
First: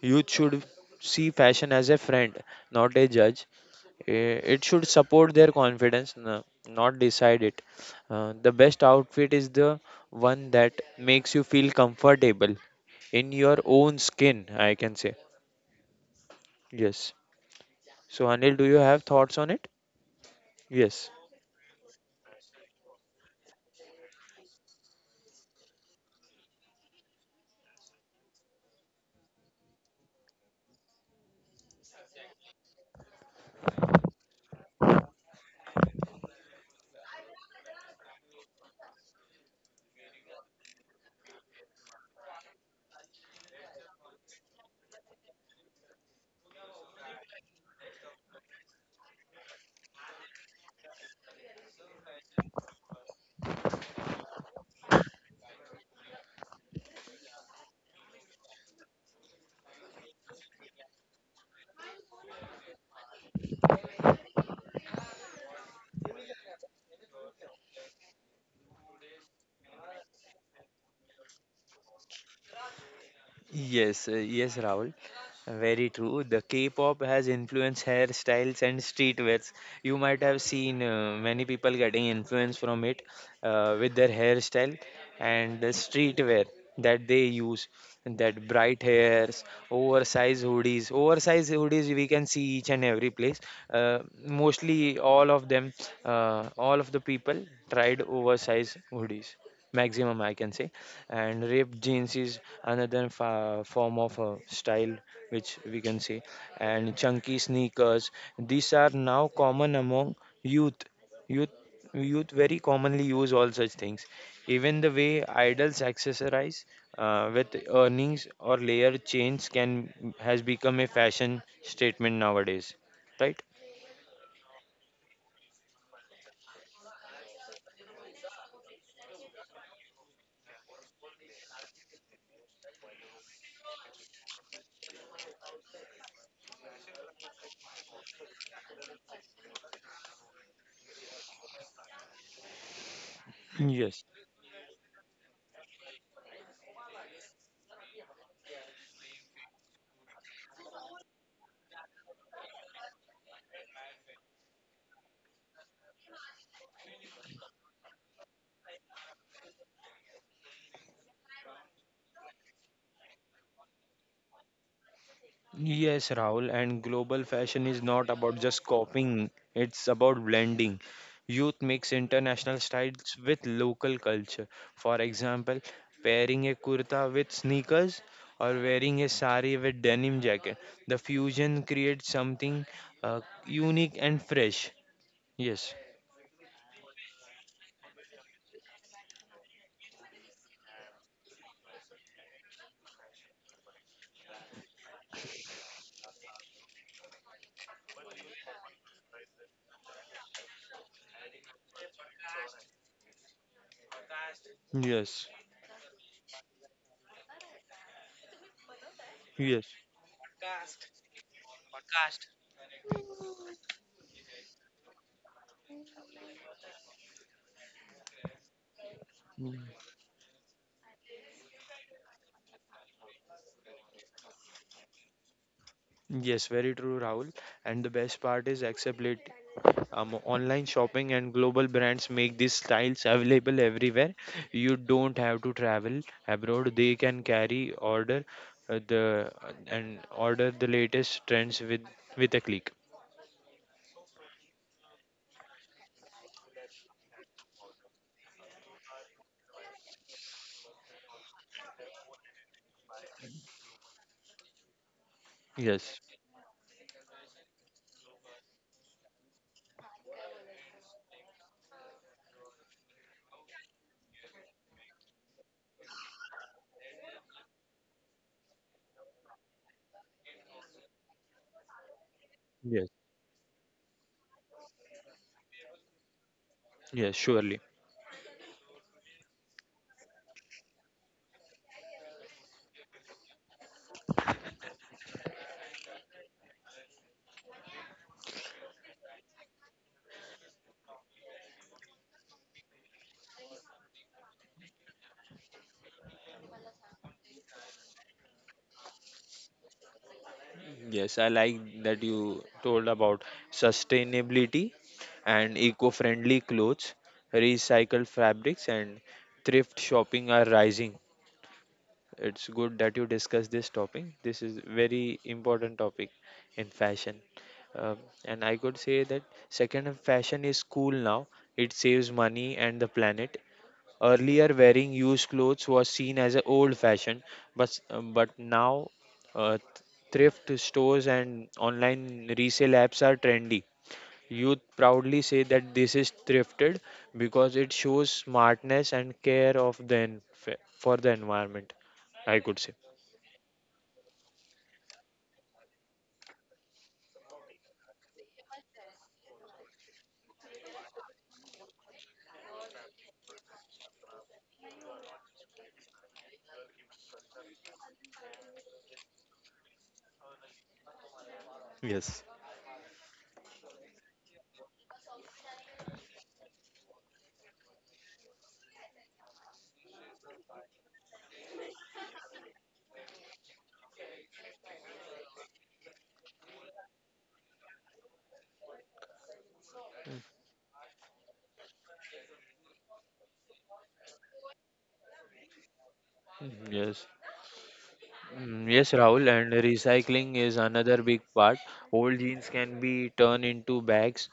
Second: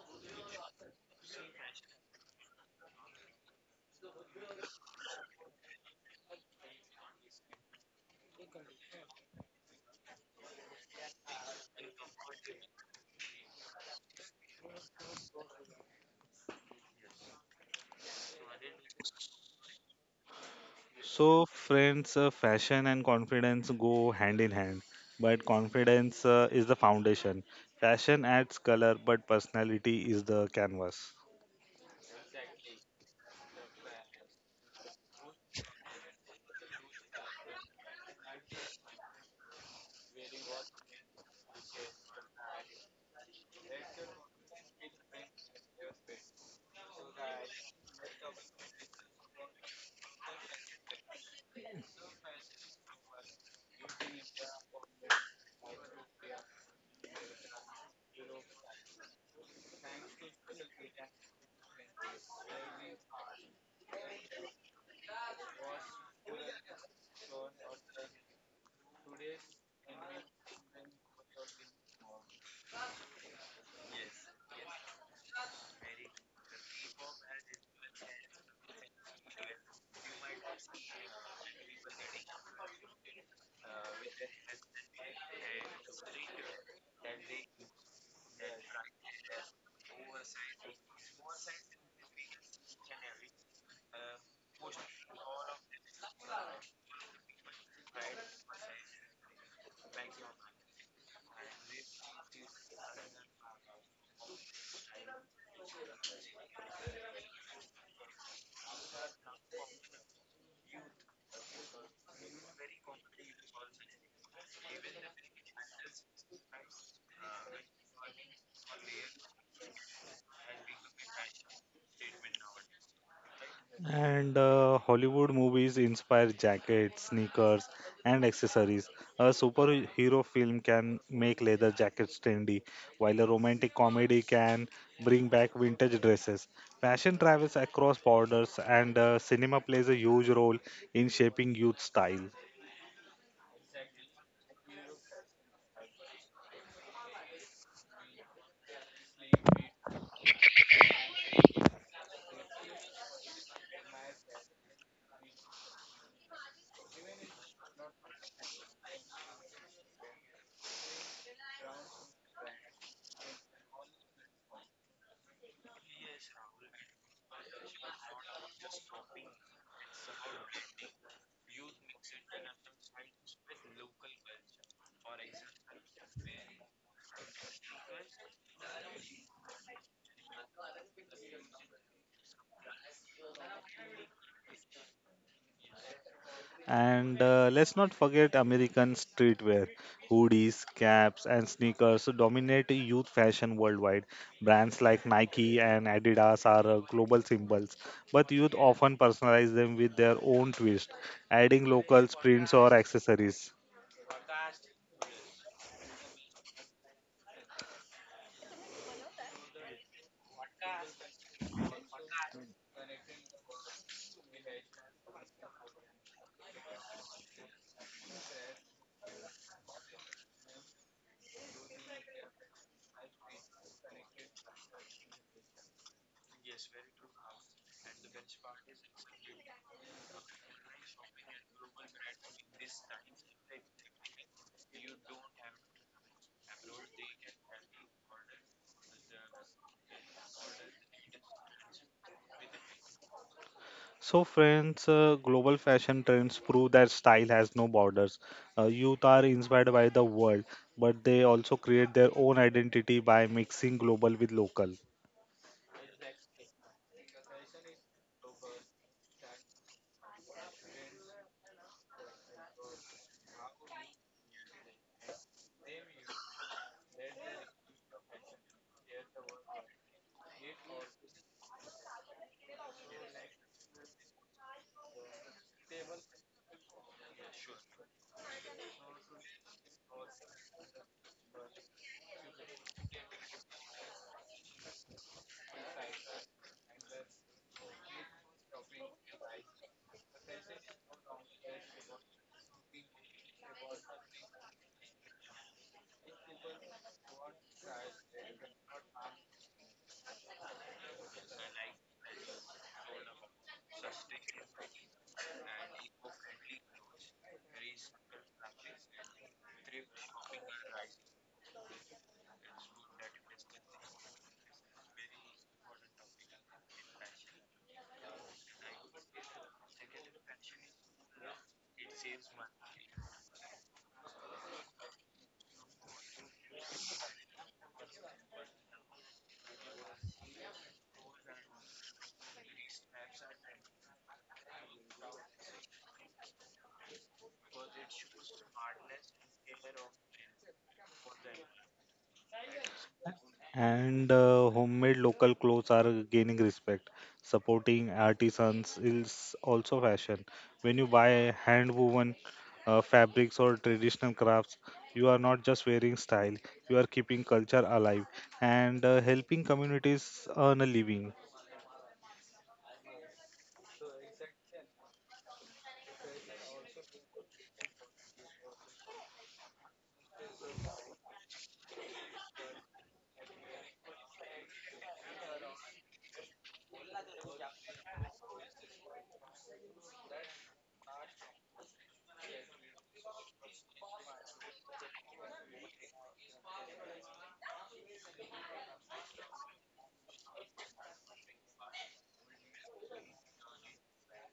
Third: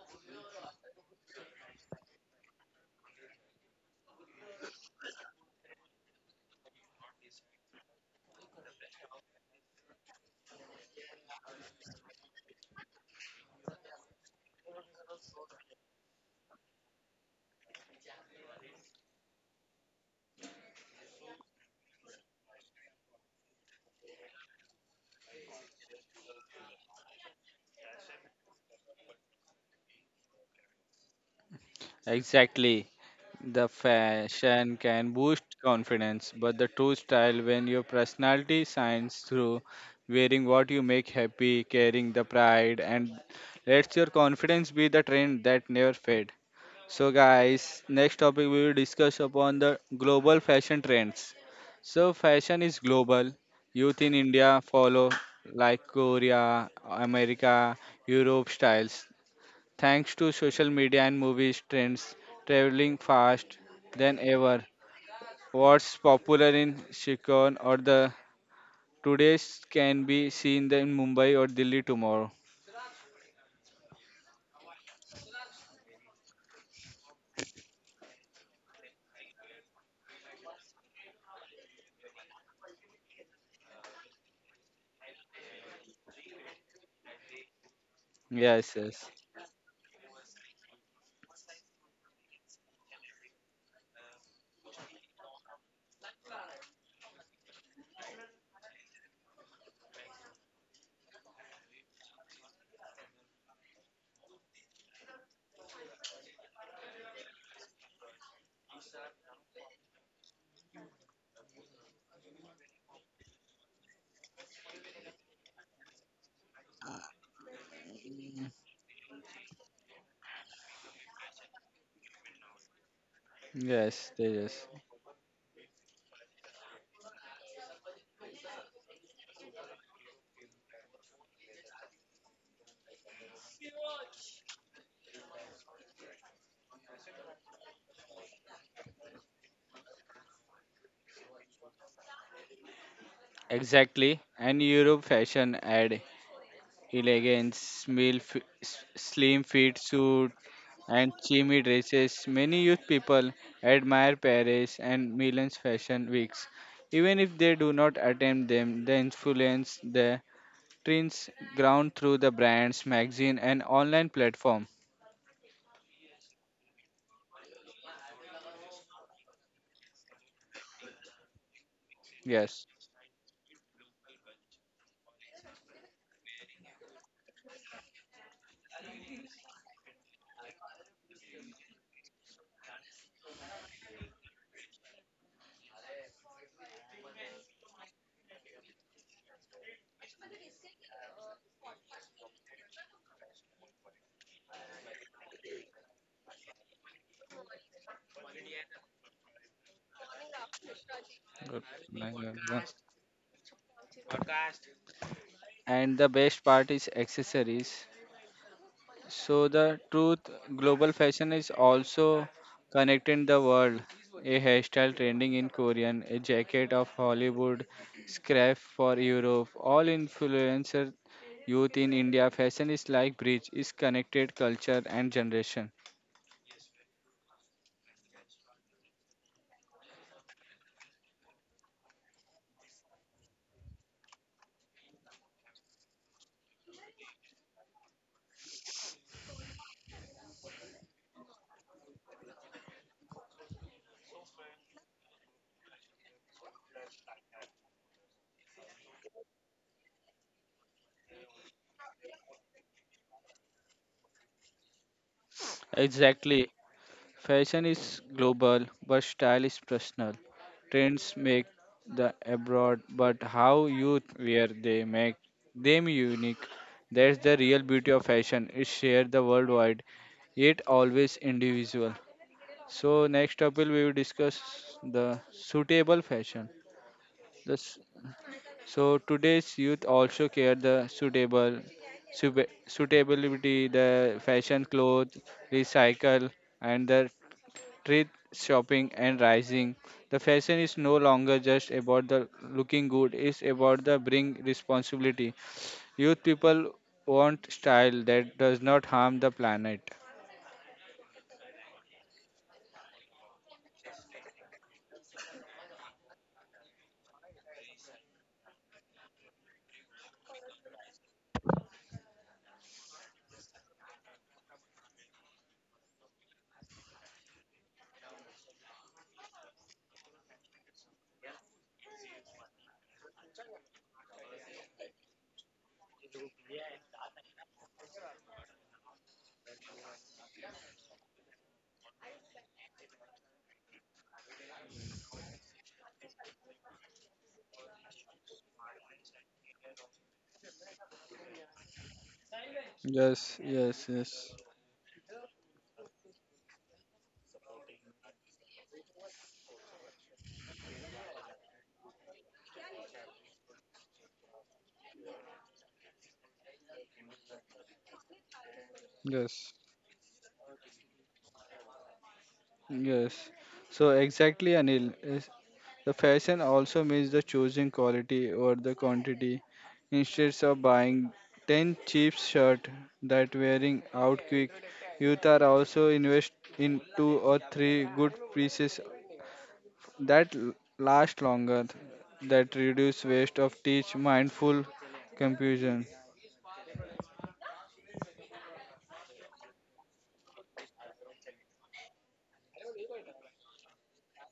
[SPEAKER 2] Youth should see fashion as a friend, not a judge. I- It should support their confidence, not decide it. The best outfit is the one that makes you feel comfortable in your own skin, I can say. Yes. So, Anil, do you have thoughts on it? Yes.
[SPEAKER 3] So, friends, fashion and confidence go hand in hand, but confidence is the foundation. Fashion adds color, but personality is the canvas.
[SPEAKER 1] Exactly. The fashion can boost confidence, but the true style when your personality shines through wearing what you make happy, carrying the pride and lets your confidence be the trend that never fades. So guys, next topic we will discuss upon the global fashion trends. So fashion is global. Youth in India follow like Korea, America, Europe styles. Thanks to social media and movies trends traveling fast than ever. What's popular in Shikon or the today's can be seen in Mumbai or Delhi tomorrow.
[SPEAKER 2] Yes, yes, Rahul. Very true. The K-pop has influenced hairstyles and streetwears. You might have seen many people getting influence from it with their hairstyle, and the streetwear that they use, that
[SPEAKER 1] Yes,
[SPEAKER 2] bright
[SPEAKER 1] yes.
[SPEAKER 2] hairs, oversized hoodies, we can see each and every place, uh, mostly all of them, all of the people tried oversized hoodies maximum, I can say. And ripped jeans is another form of style which we can see, and chunky sneakers, these are now common among youth. Youth, youth very commonly use all such things. Even the way idols accessorize with earnings or layer chains can has become a fashion statement nowadays, right?
[SPEAKER 1] Yes,
[SPEAKER 3] And
[SPEAKER 1] yes.
[SPEAKER 3] Hollywood movies inspire jackets, sneakers, and accessories. A superhero film can make leather jackets trendy, while a romantic comedy can bring back vintage dresses. Fashion travels across borders, and cinema plays a huge role in shaping youth style.
[SPEAKER 2] Yes.
[SPEAKER 1] Exactly. And Europe fashion ad. Elegance, male slim fit suit, and chimmy dresses. Many youth people admire Paris and Milan's fashion weeks. Even if they do not attend them, they influence the trends ground through the brands, magazine, and online platform.
[SPEAKER 2] Yes, Rahul, and global fashion is not about just copying, it's about blending. Youth mix international
[SPEAKER 1] Yes.
[SPEAKER 2] styles with local culture. For example, pairing a kurta with sneakers or wearing a sari with denim jacket. The fusion creates something unique and fresh. Yes,
[SPEAKER 3] And Let's not forget American streetwear. Hoodies, caps, and sneakers dominate youth fashion worldwide. Brands like Nike and Adidas are global symbols, but youth often personalize them with their own twist, adding
[SPEAKER 1] Good.
[SPEAKER 3] local
[SPEAKER 1] My
[SPEAKER 3] prints
[SPEAKER 1] God.
[SPEAKER 3] or accessories.
[SPEAKER 2] yes,
[SPEAKER 1] And the best part is accessories. So
[SPEAKER 2] yes.
[SPEAKER 1] the truth, global fashion is also connecting the world. A hairstyle trending in Korean, a jacket of Hollywood, scrap for Europe,
[SPEAKER 2] Mm.
[SPEAKER 1] all influencer youth in India. Fashion is like bridge, is connected culture and generation.
[SPEAKER 2] Yes, very true, Rahul. And the best part is acceptability. Online shopping and global brands make these styles available everywhere. You don't have to travel abroad. They can carry order the and order the latest trends with a click.
[SPEAKER 3] So, friends, global fashion trends prove that style has no borders. Youth are inspired by the world, but they also create their own identity by mixing global with local.
[SPEAKER 2] Yes,
[SPEAKER 1] Exactly. Fashion is global, but style is personal. Trends make the abroad, but how you wear they make them unique. That's the real beauty of fashion. It's shared the worldwide, yet always individual.
[SPEAKER 2] yes,
[SPEAKER 1] So next up will we will discuss the suitable fashion.
[SPEAKER 2] yes,
[SPEAKER 1] The
[SPEAKER 2] surely.
[SPEAKER 1] s- so today's youth also care the suitable suitability, the fashion clothes, recycle, and the thrift shopping and rising. The fashion is no longer just about the looking good, it's about the bring responsibility. Youth people want style that does not harm the planet.
[SPEAKER 2] Yes, I like that you told about sustainability and eco-friendly clothes, recycled fabrics, and thrift shopping are rising. It's good that you discuss this topic. This is very important topic in fashion. Um, and I could say that second hand fashion is cool now. It saves money and the planet. Earlier, wearing used clothes was seen as a old fashioned, but now uh, thrift stores and online resale apps are trendy. Youth proudly say that this is thrifted because it shows smartness and care of for the environment, I could say.
[SPEAKER 1] Yes, yes,
[SPEAKER 3] And
[SPEAKER 1] yes,
[SPEAKER 3] Homemade local clothes are gaining respect. Supporting artisans is also fashion. When you buy hand woven fabrics or traditional crafts, you are not just wearing style, you are keeping culture alive and helping
[SPEAKER 1] yes.
[SPEAKER 3] communities earn a living.
[SPEAKER 2] Yes.
[SPEAKER 1] Yes. So exactly, Anil. The fashion also means the choosing quality over the quantity. Instead of buying 10 cheap shirt that wearing out quick, youth are also invest in two or three good pieces that last longer, that reduce waste of teach mindful confusion.
[SPEAKER 2] Mm, yes. Mm, yes, Rahul, and recycling is another big part. Old jeans can be turned into bags,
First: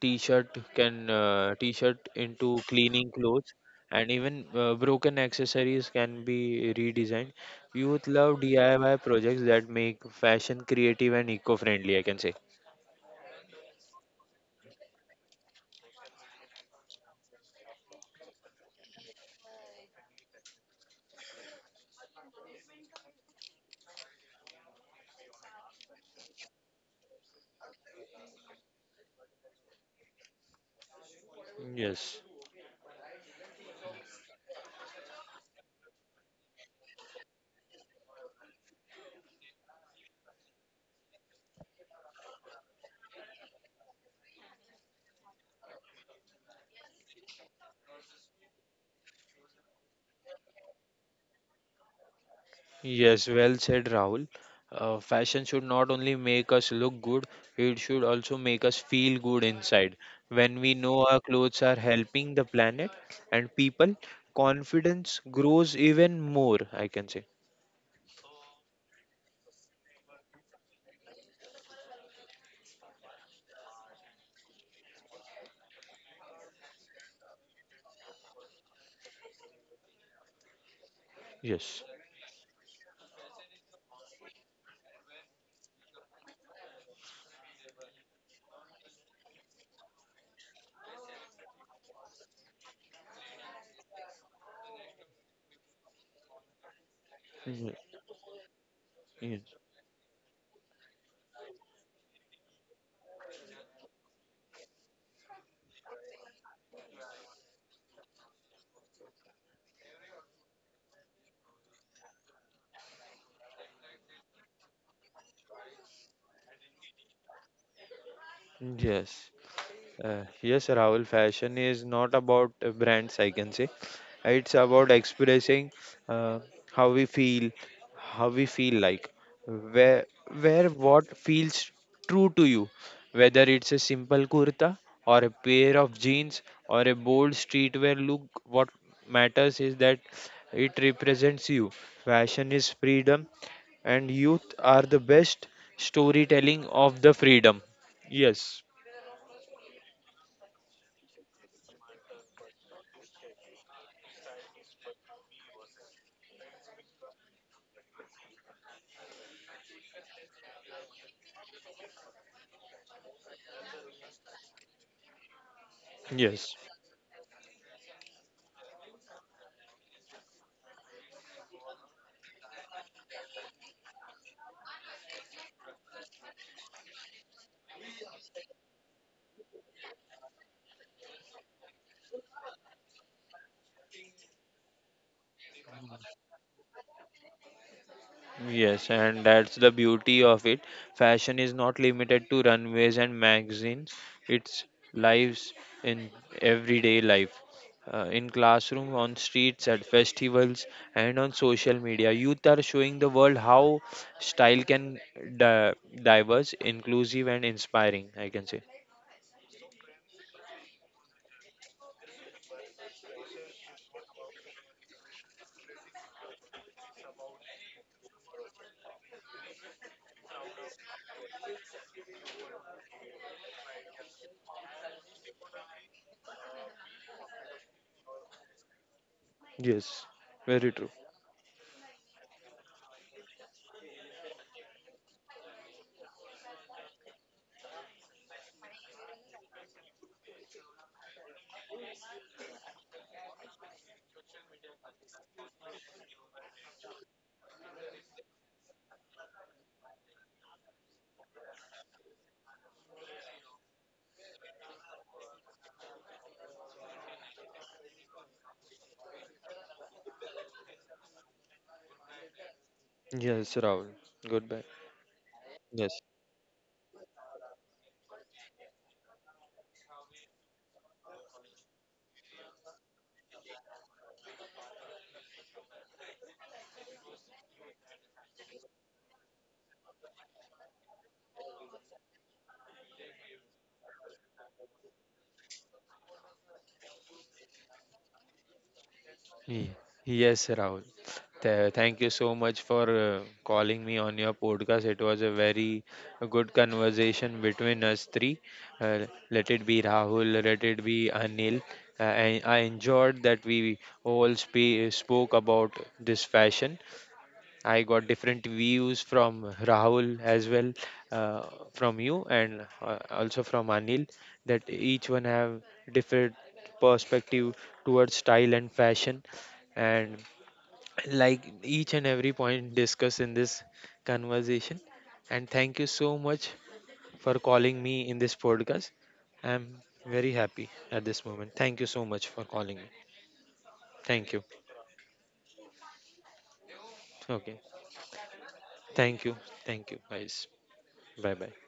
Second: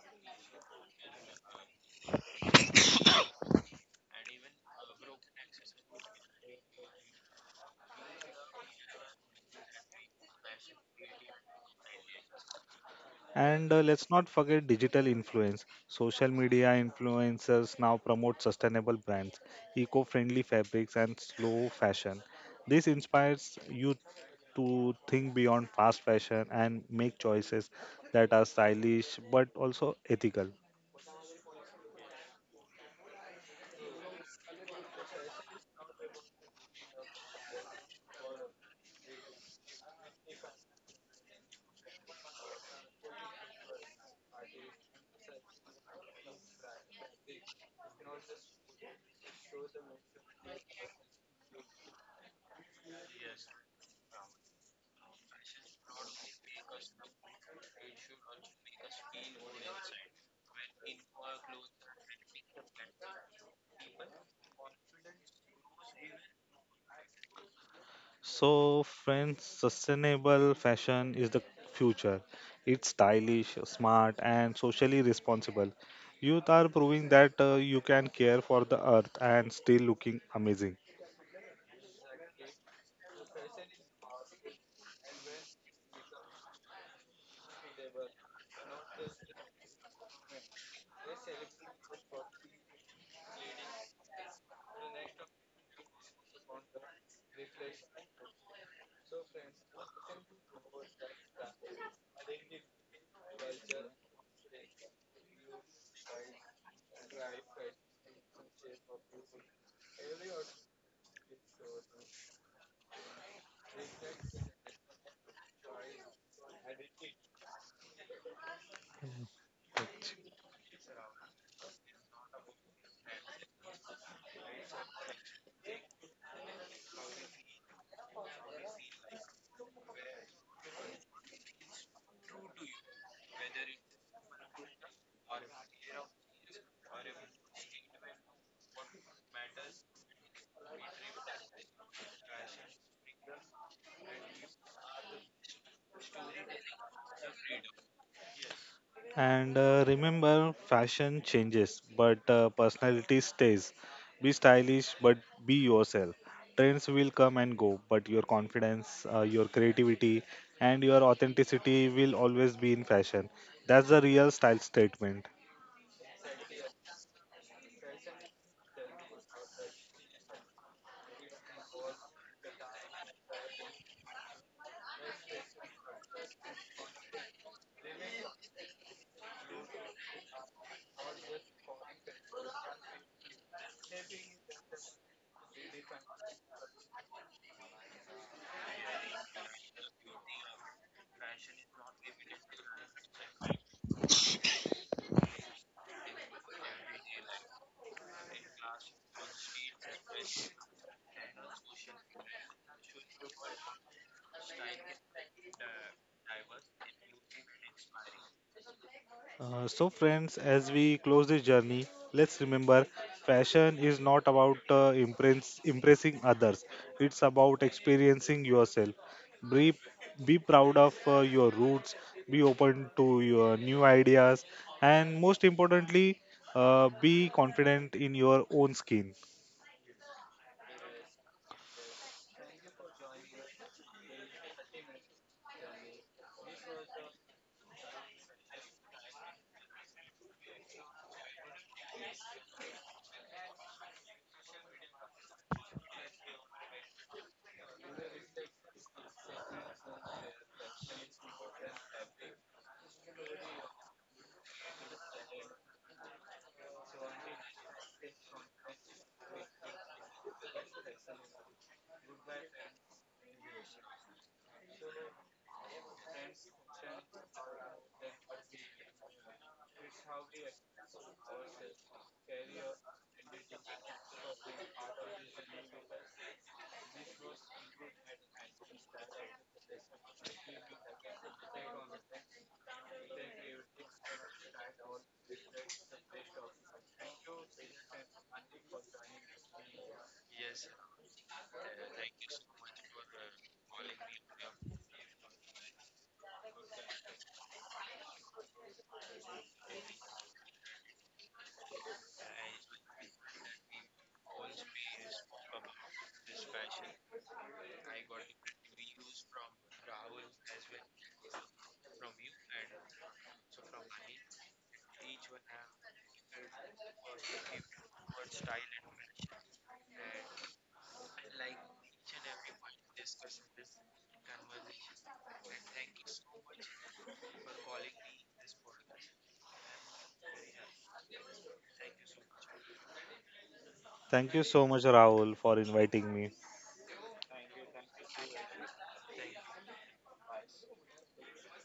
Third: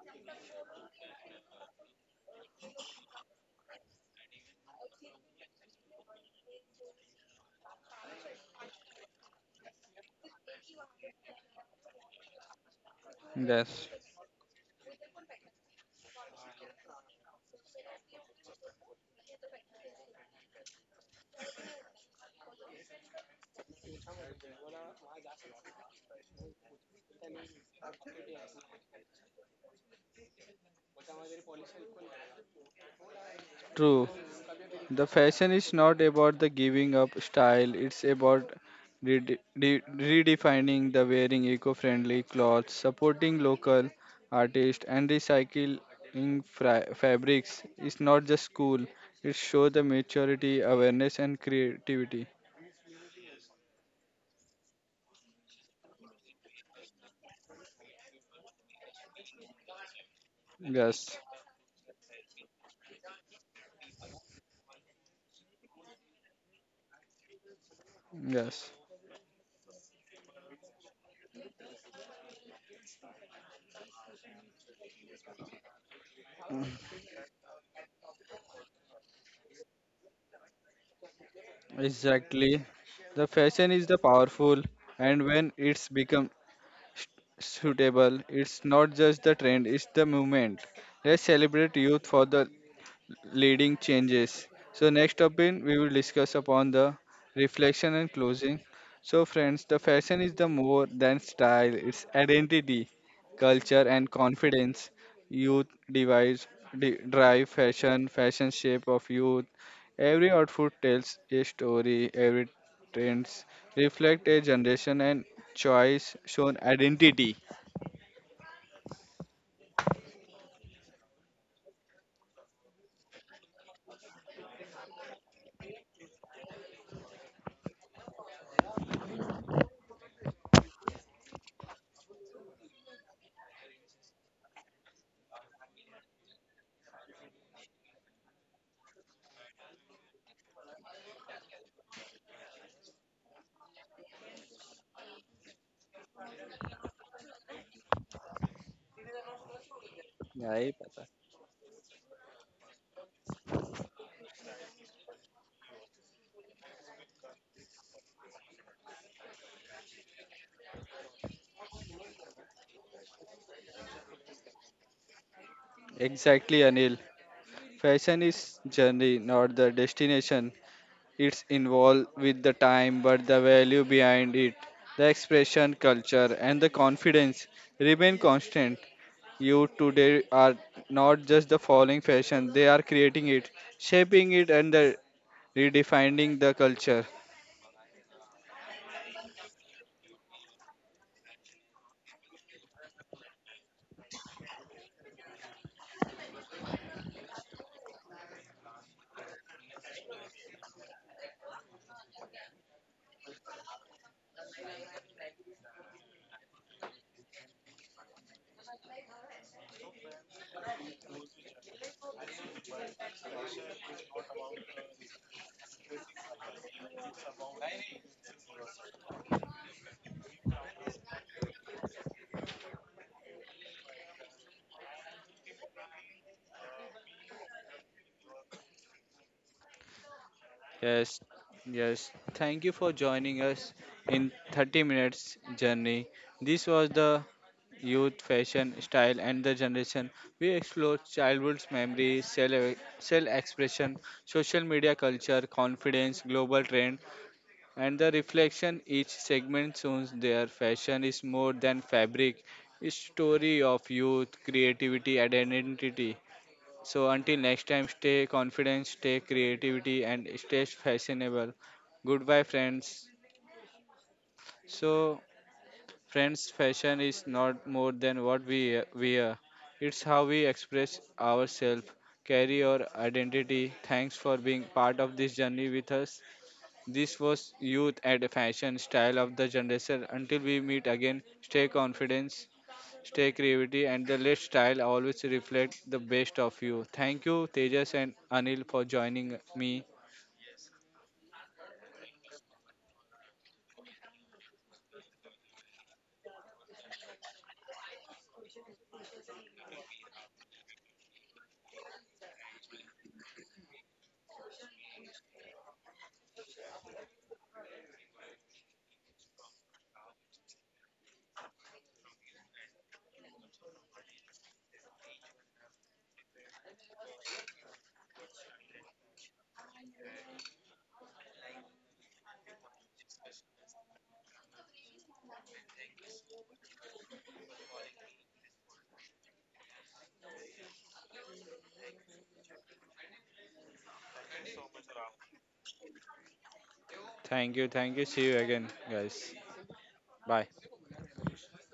[SPEAKER 2] t-shirt into cleaning clothes, and even broken accessories can be redesigned. Youth love DIY projects that make fashion creative and eco-friendly, I can say.
[SPEAKER 3] And
[SPEAKER 1] Yes.
[SPEAKER 3] Let's not forget digital influence. Social media influencers now promote sustainable brands, eco friendly fabrics, and slow fashion. This inspires youth to think beyond fast fashion and make choices that are stylish but also ethical.
[SPEAKER 2] Yes,
[SPEAKER 1] True. The fashion is not about the giving up style, it's about redefining the wearing eco-friendly clothes, supporting local artists and recycling fabrics. It's not just cool, it shows the maturity, awareness and creativity.
[SPEAKER 2] yes, well said, Rahul. Fashion should not only make us look good, it should also make us feel good inside. When we know
[SPEAKER 1] Yes.
[SPEAKER 2] our clothes are helping the planet and people, confidence grows even more, I can say.
[SPEAKER 1] Yes.
[SPEAKER 3] So, friends, sustainable fashion is the future. It's stylish, smart, and socially responsible. Youth are proving that you can care for the earth and still looking amazing.
[SPEAKER 2] Yes,
[SPEAKER 1] Exactly. The fashion is the powerful and when it's become suitable. It's not just the trend, it's the movement. Let's celebrate youth for the leading changes. So next up in we will discuss upon the
[SPEAKER 2] yes,
[SPEAKER 1] reflection and closing. So
[SPEAKER 2] yes,
[SPEAKER 1] friends, the fashion is the more than style, it's identity, culture and confidence. Youth drive fashion, fashion shape of youth. Every outfit tells a story, every trends reflect a generation and choice shown identity.
[SPEAKER 2] yes. Yes, Rahul, fashion is not about brands, I can say. It's about expressing, uh, how we feel, how we feel like, where, where what feels true to you, whether it's a simple kurta or a pair of jeans or a bold streetwear look, what matters is that it represents you. Fashion is freedom, and youth are the best storytelling of the freedom. Yes,
[SPEAKER 3] And Remember,
[SPEAKER 1] यही पता
[SPEAKER 3] fashion changes, but personality stays. Be stylish, but be yourself. Trends will come and go, but your confidence, your creativity, and your authenticity will always be in fashion. That's the real style statement.
[SPEAKER 1] Exactly,
[SPEAKER 2] yes.
[SPEAKER 1] Anil. Fashion is journey, not the destination. It's involved with the time, but the value behind it, the expression, culture, and the confidence remain constant. You today are not just the following fashion, they are creating it, shaping it, and the redefining the culture.
[SPEAKER 2] Yes, and that's the beauty of it. Fashion is not limited to runways and magazines, it's lives in everyday life. In classroom, on streets, at festivals, and on social media, youth are showing the world how style can di- diverse, inclusive, and inspiring. I can say
[SPEAKER 3] So, friends, as we close this journey, let's remember fashion is not about impressing others, it's about experiencing yourself. Be, be proud of your roots, be open to your new ideas, and most importantly, be confident in your own skin.
[SPEAKER 2] yes, very true.
[SPEAKER 1] Yes, yes. Thank you for joining us in 30 minutes journey. This was the youth, fashion, style, and the generation. We explore childhood's memories, self expression, social media culture, confidence, global trend, and the reflection each segment shows their fashion is more than fabric. It's story of youth, creativity, and identity. So until next time, stay confident, stay creativity, and stay fashionable. Goodbye, friends.
[SPEAKER 2] Yes, Rahul. Goodbye.
[SPEAKER 1] So
[SPEAKER 2] Yes.
[SPEAKER 1] Friends, fashion is not more than what we wear. It's how we express ourselves, carry our identity. Thanks for being part of this journey with us. This was Youth and Fashion Style of the Generation. Until we meet again, stay confidence, stay creativity, and the let style always reflect the best of you. Thank you, Tejas and Anil, for joining
[SPEAKER 2] Ye-
[SPEAKER 1] me.
[SPEAKER 2] Yes, Rahul. Thank you so much for calling me on your podcast. It was a very good conversation between us three. Uh, let it be Rahul, let it be Anil. I enjoyed that we all spoke about this fashion. I got different views from Rahul as well, uh, from you, and also from Anil. That each one have different perspective towards style and fashion, and like each and every point discussed in this conversation. And thank you so much for calling me in this podcast. I'm very happy at this moment. Thank you so much for calling me. Thank
[SPEAKER 3] Thank
[SPEAKER 2] you.
[SPEAKER 3] you so much, Rahul, for inviting me.
[SPEAKER 1] Thank
[SPEAKER 2] Okay.
[SPEAKER 1] you, thank you. See you again,
[SPEAKER 2] Thank
[SPEAKER 1] guys.
[SPEAKER 2] you. Thank you,
[SPEAKER 1] Bye.
[SPEAKER 2] guys. Bye bye.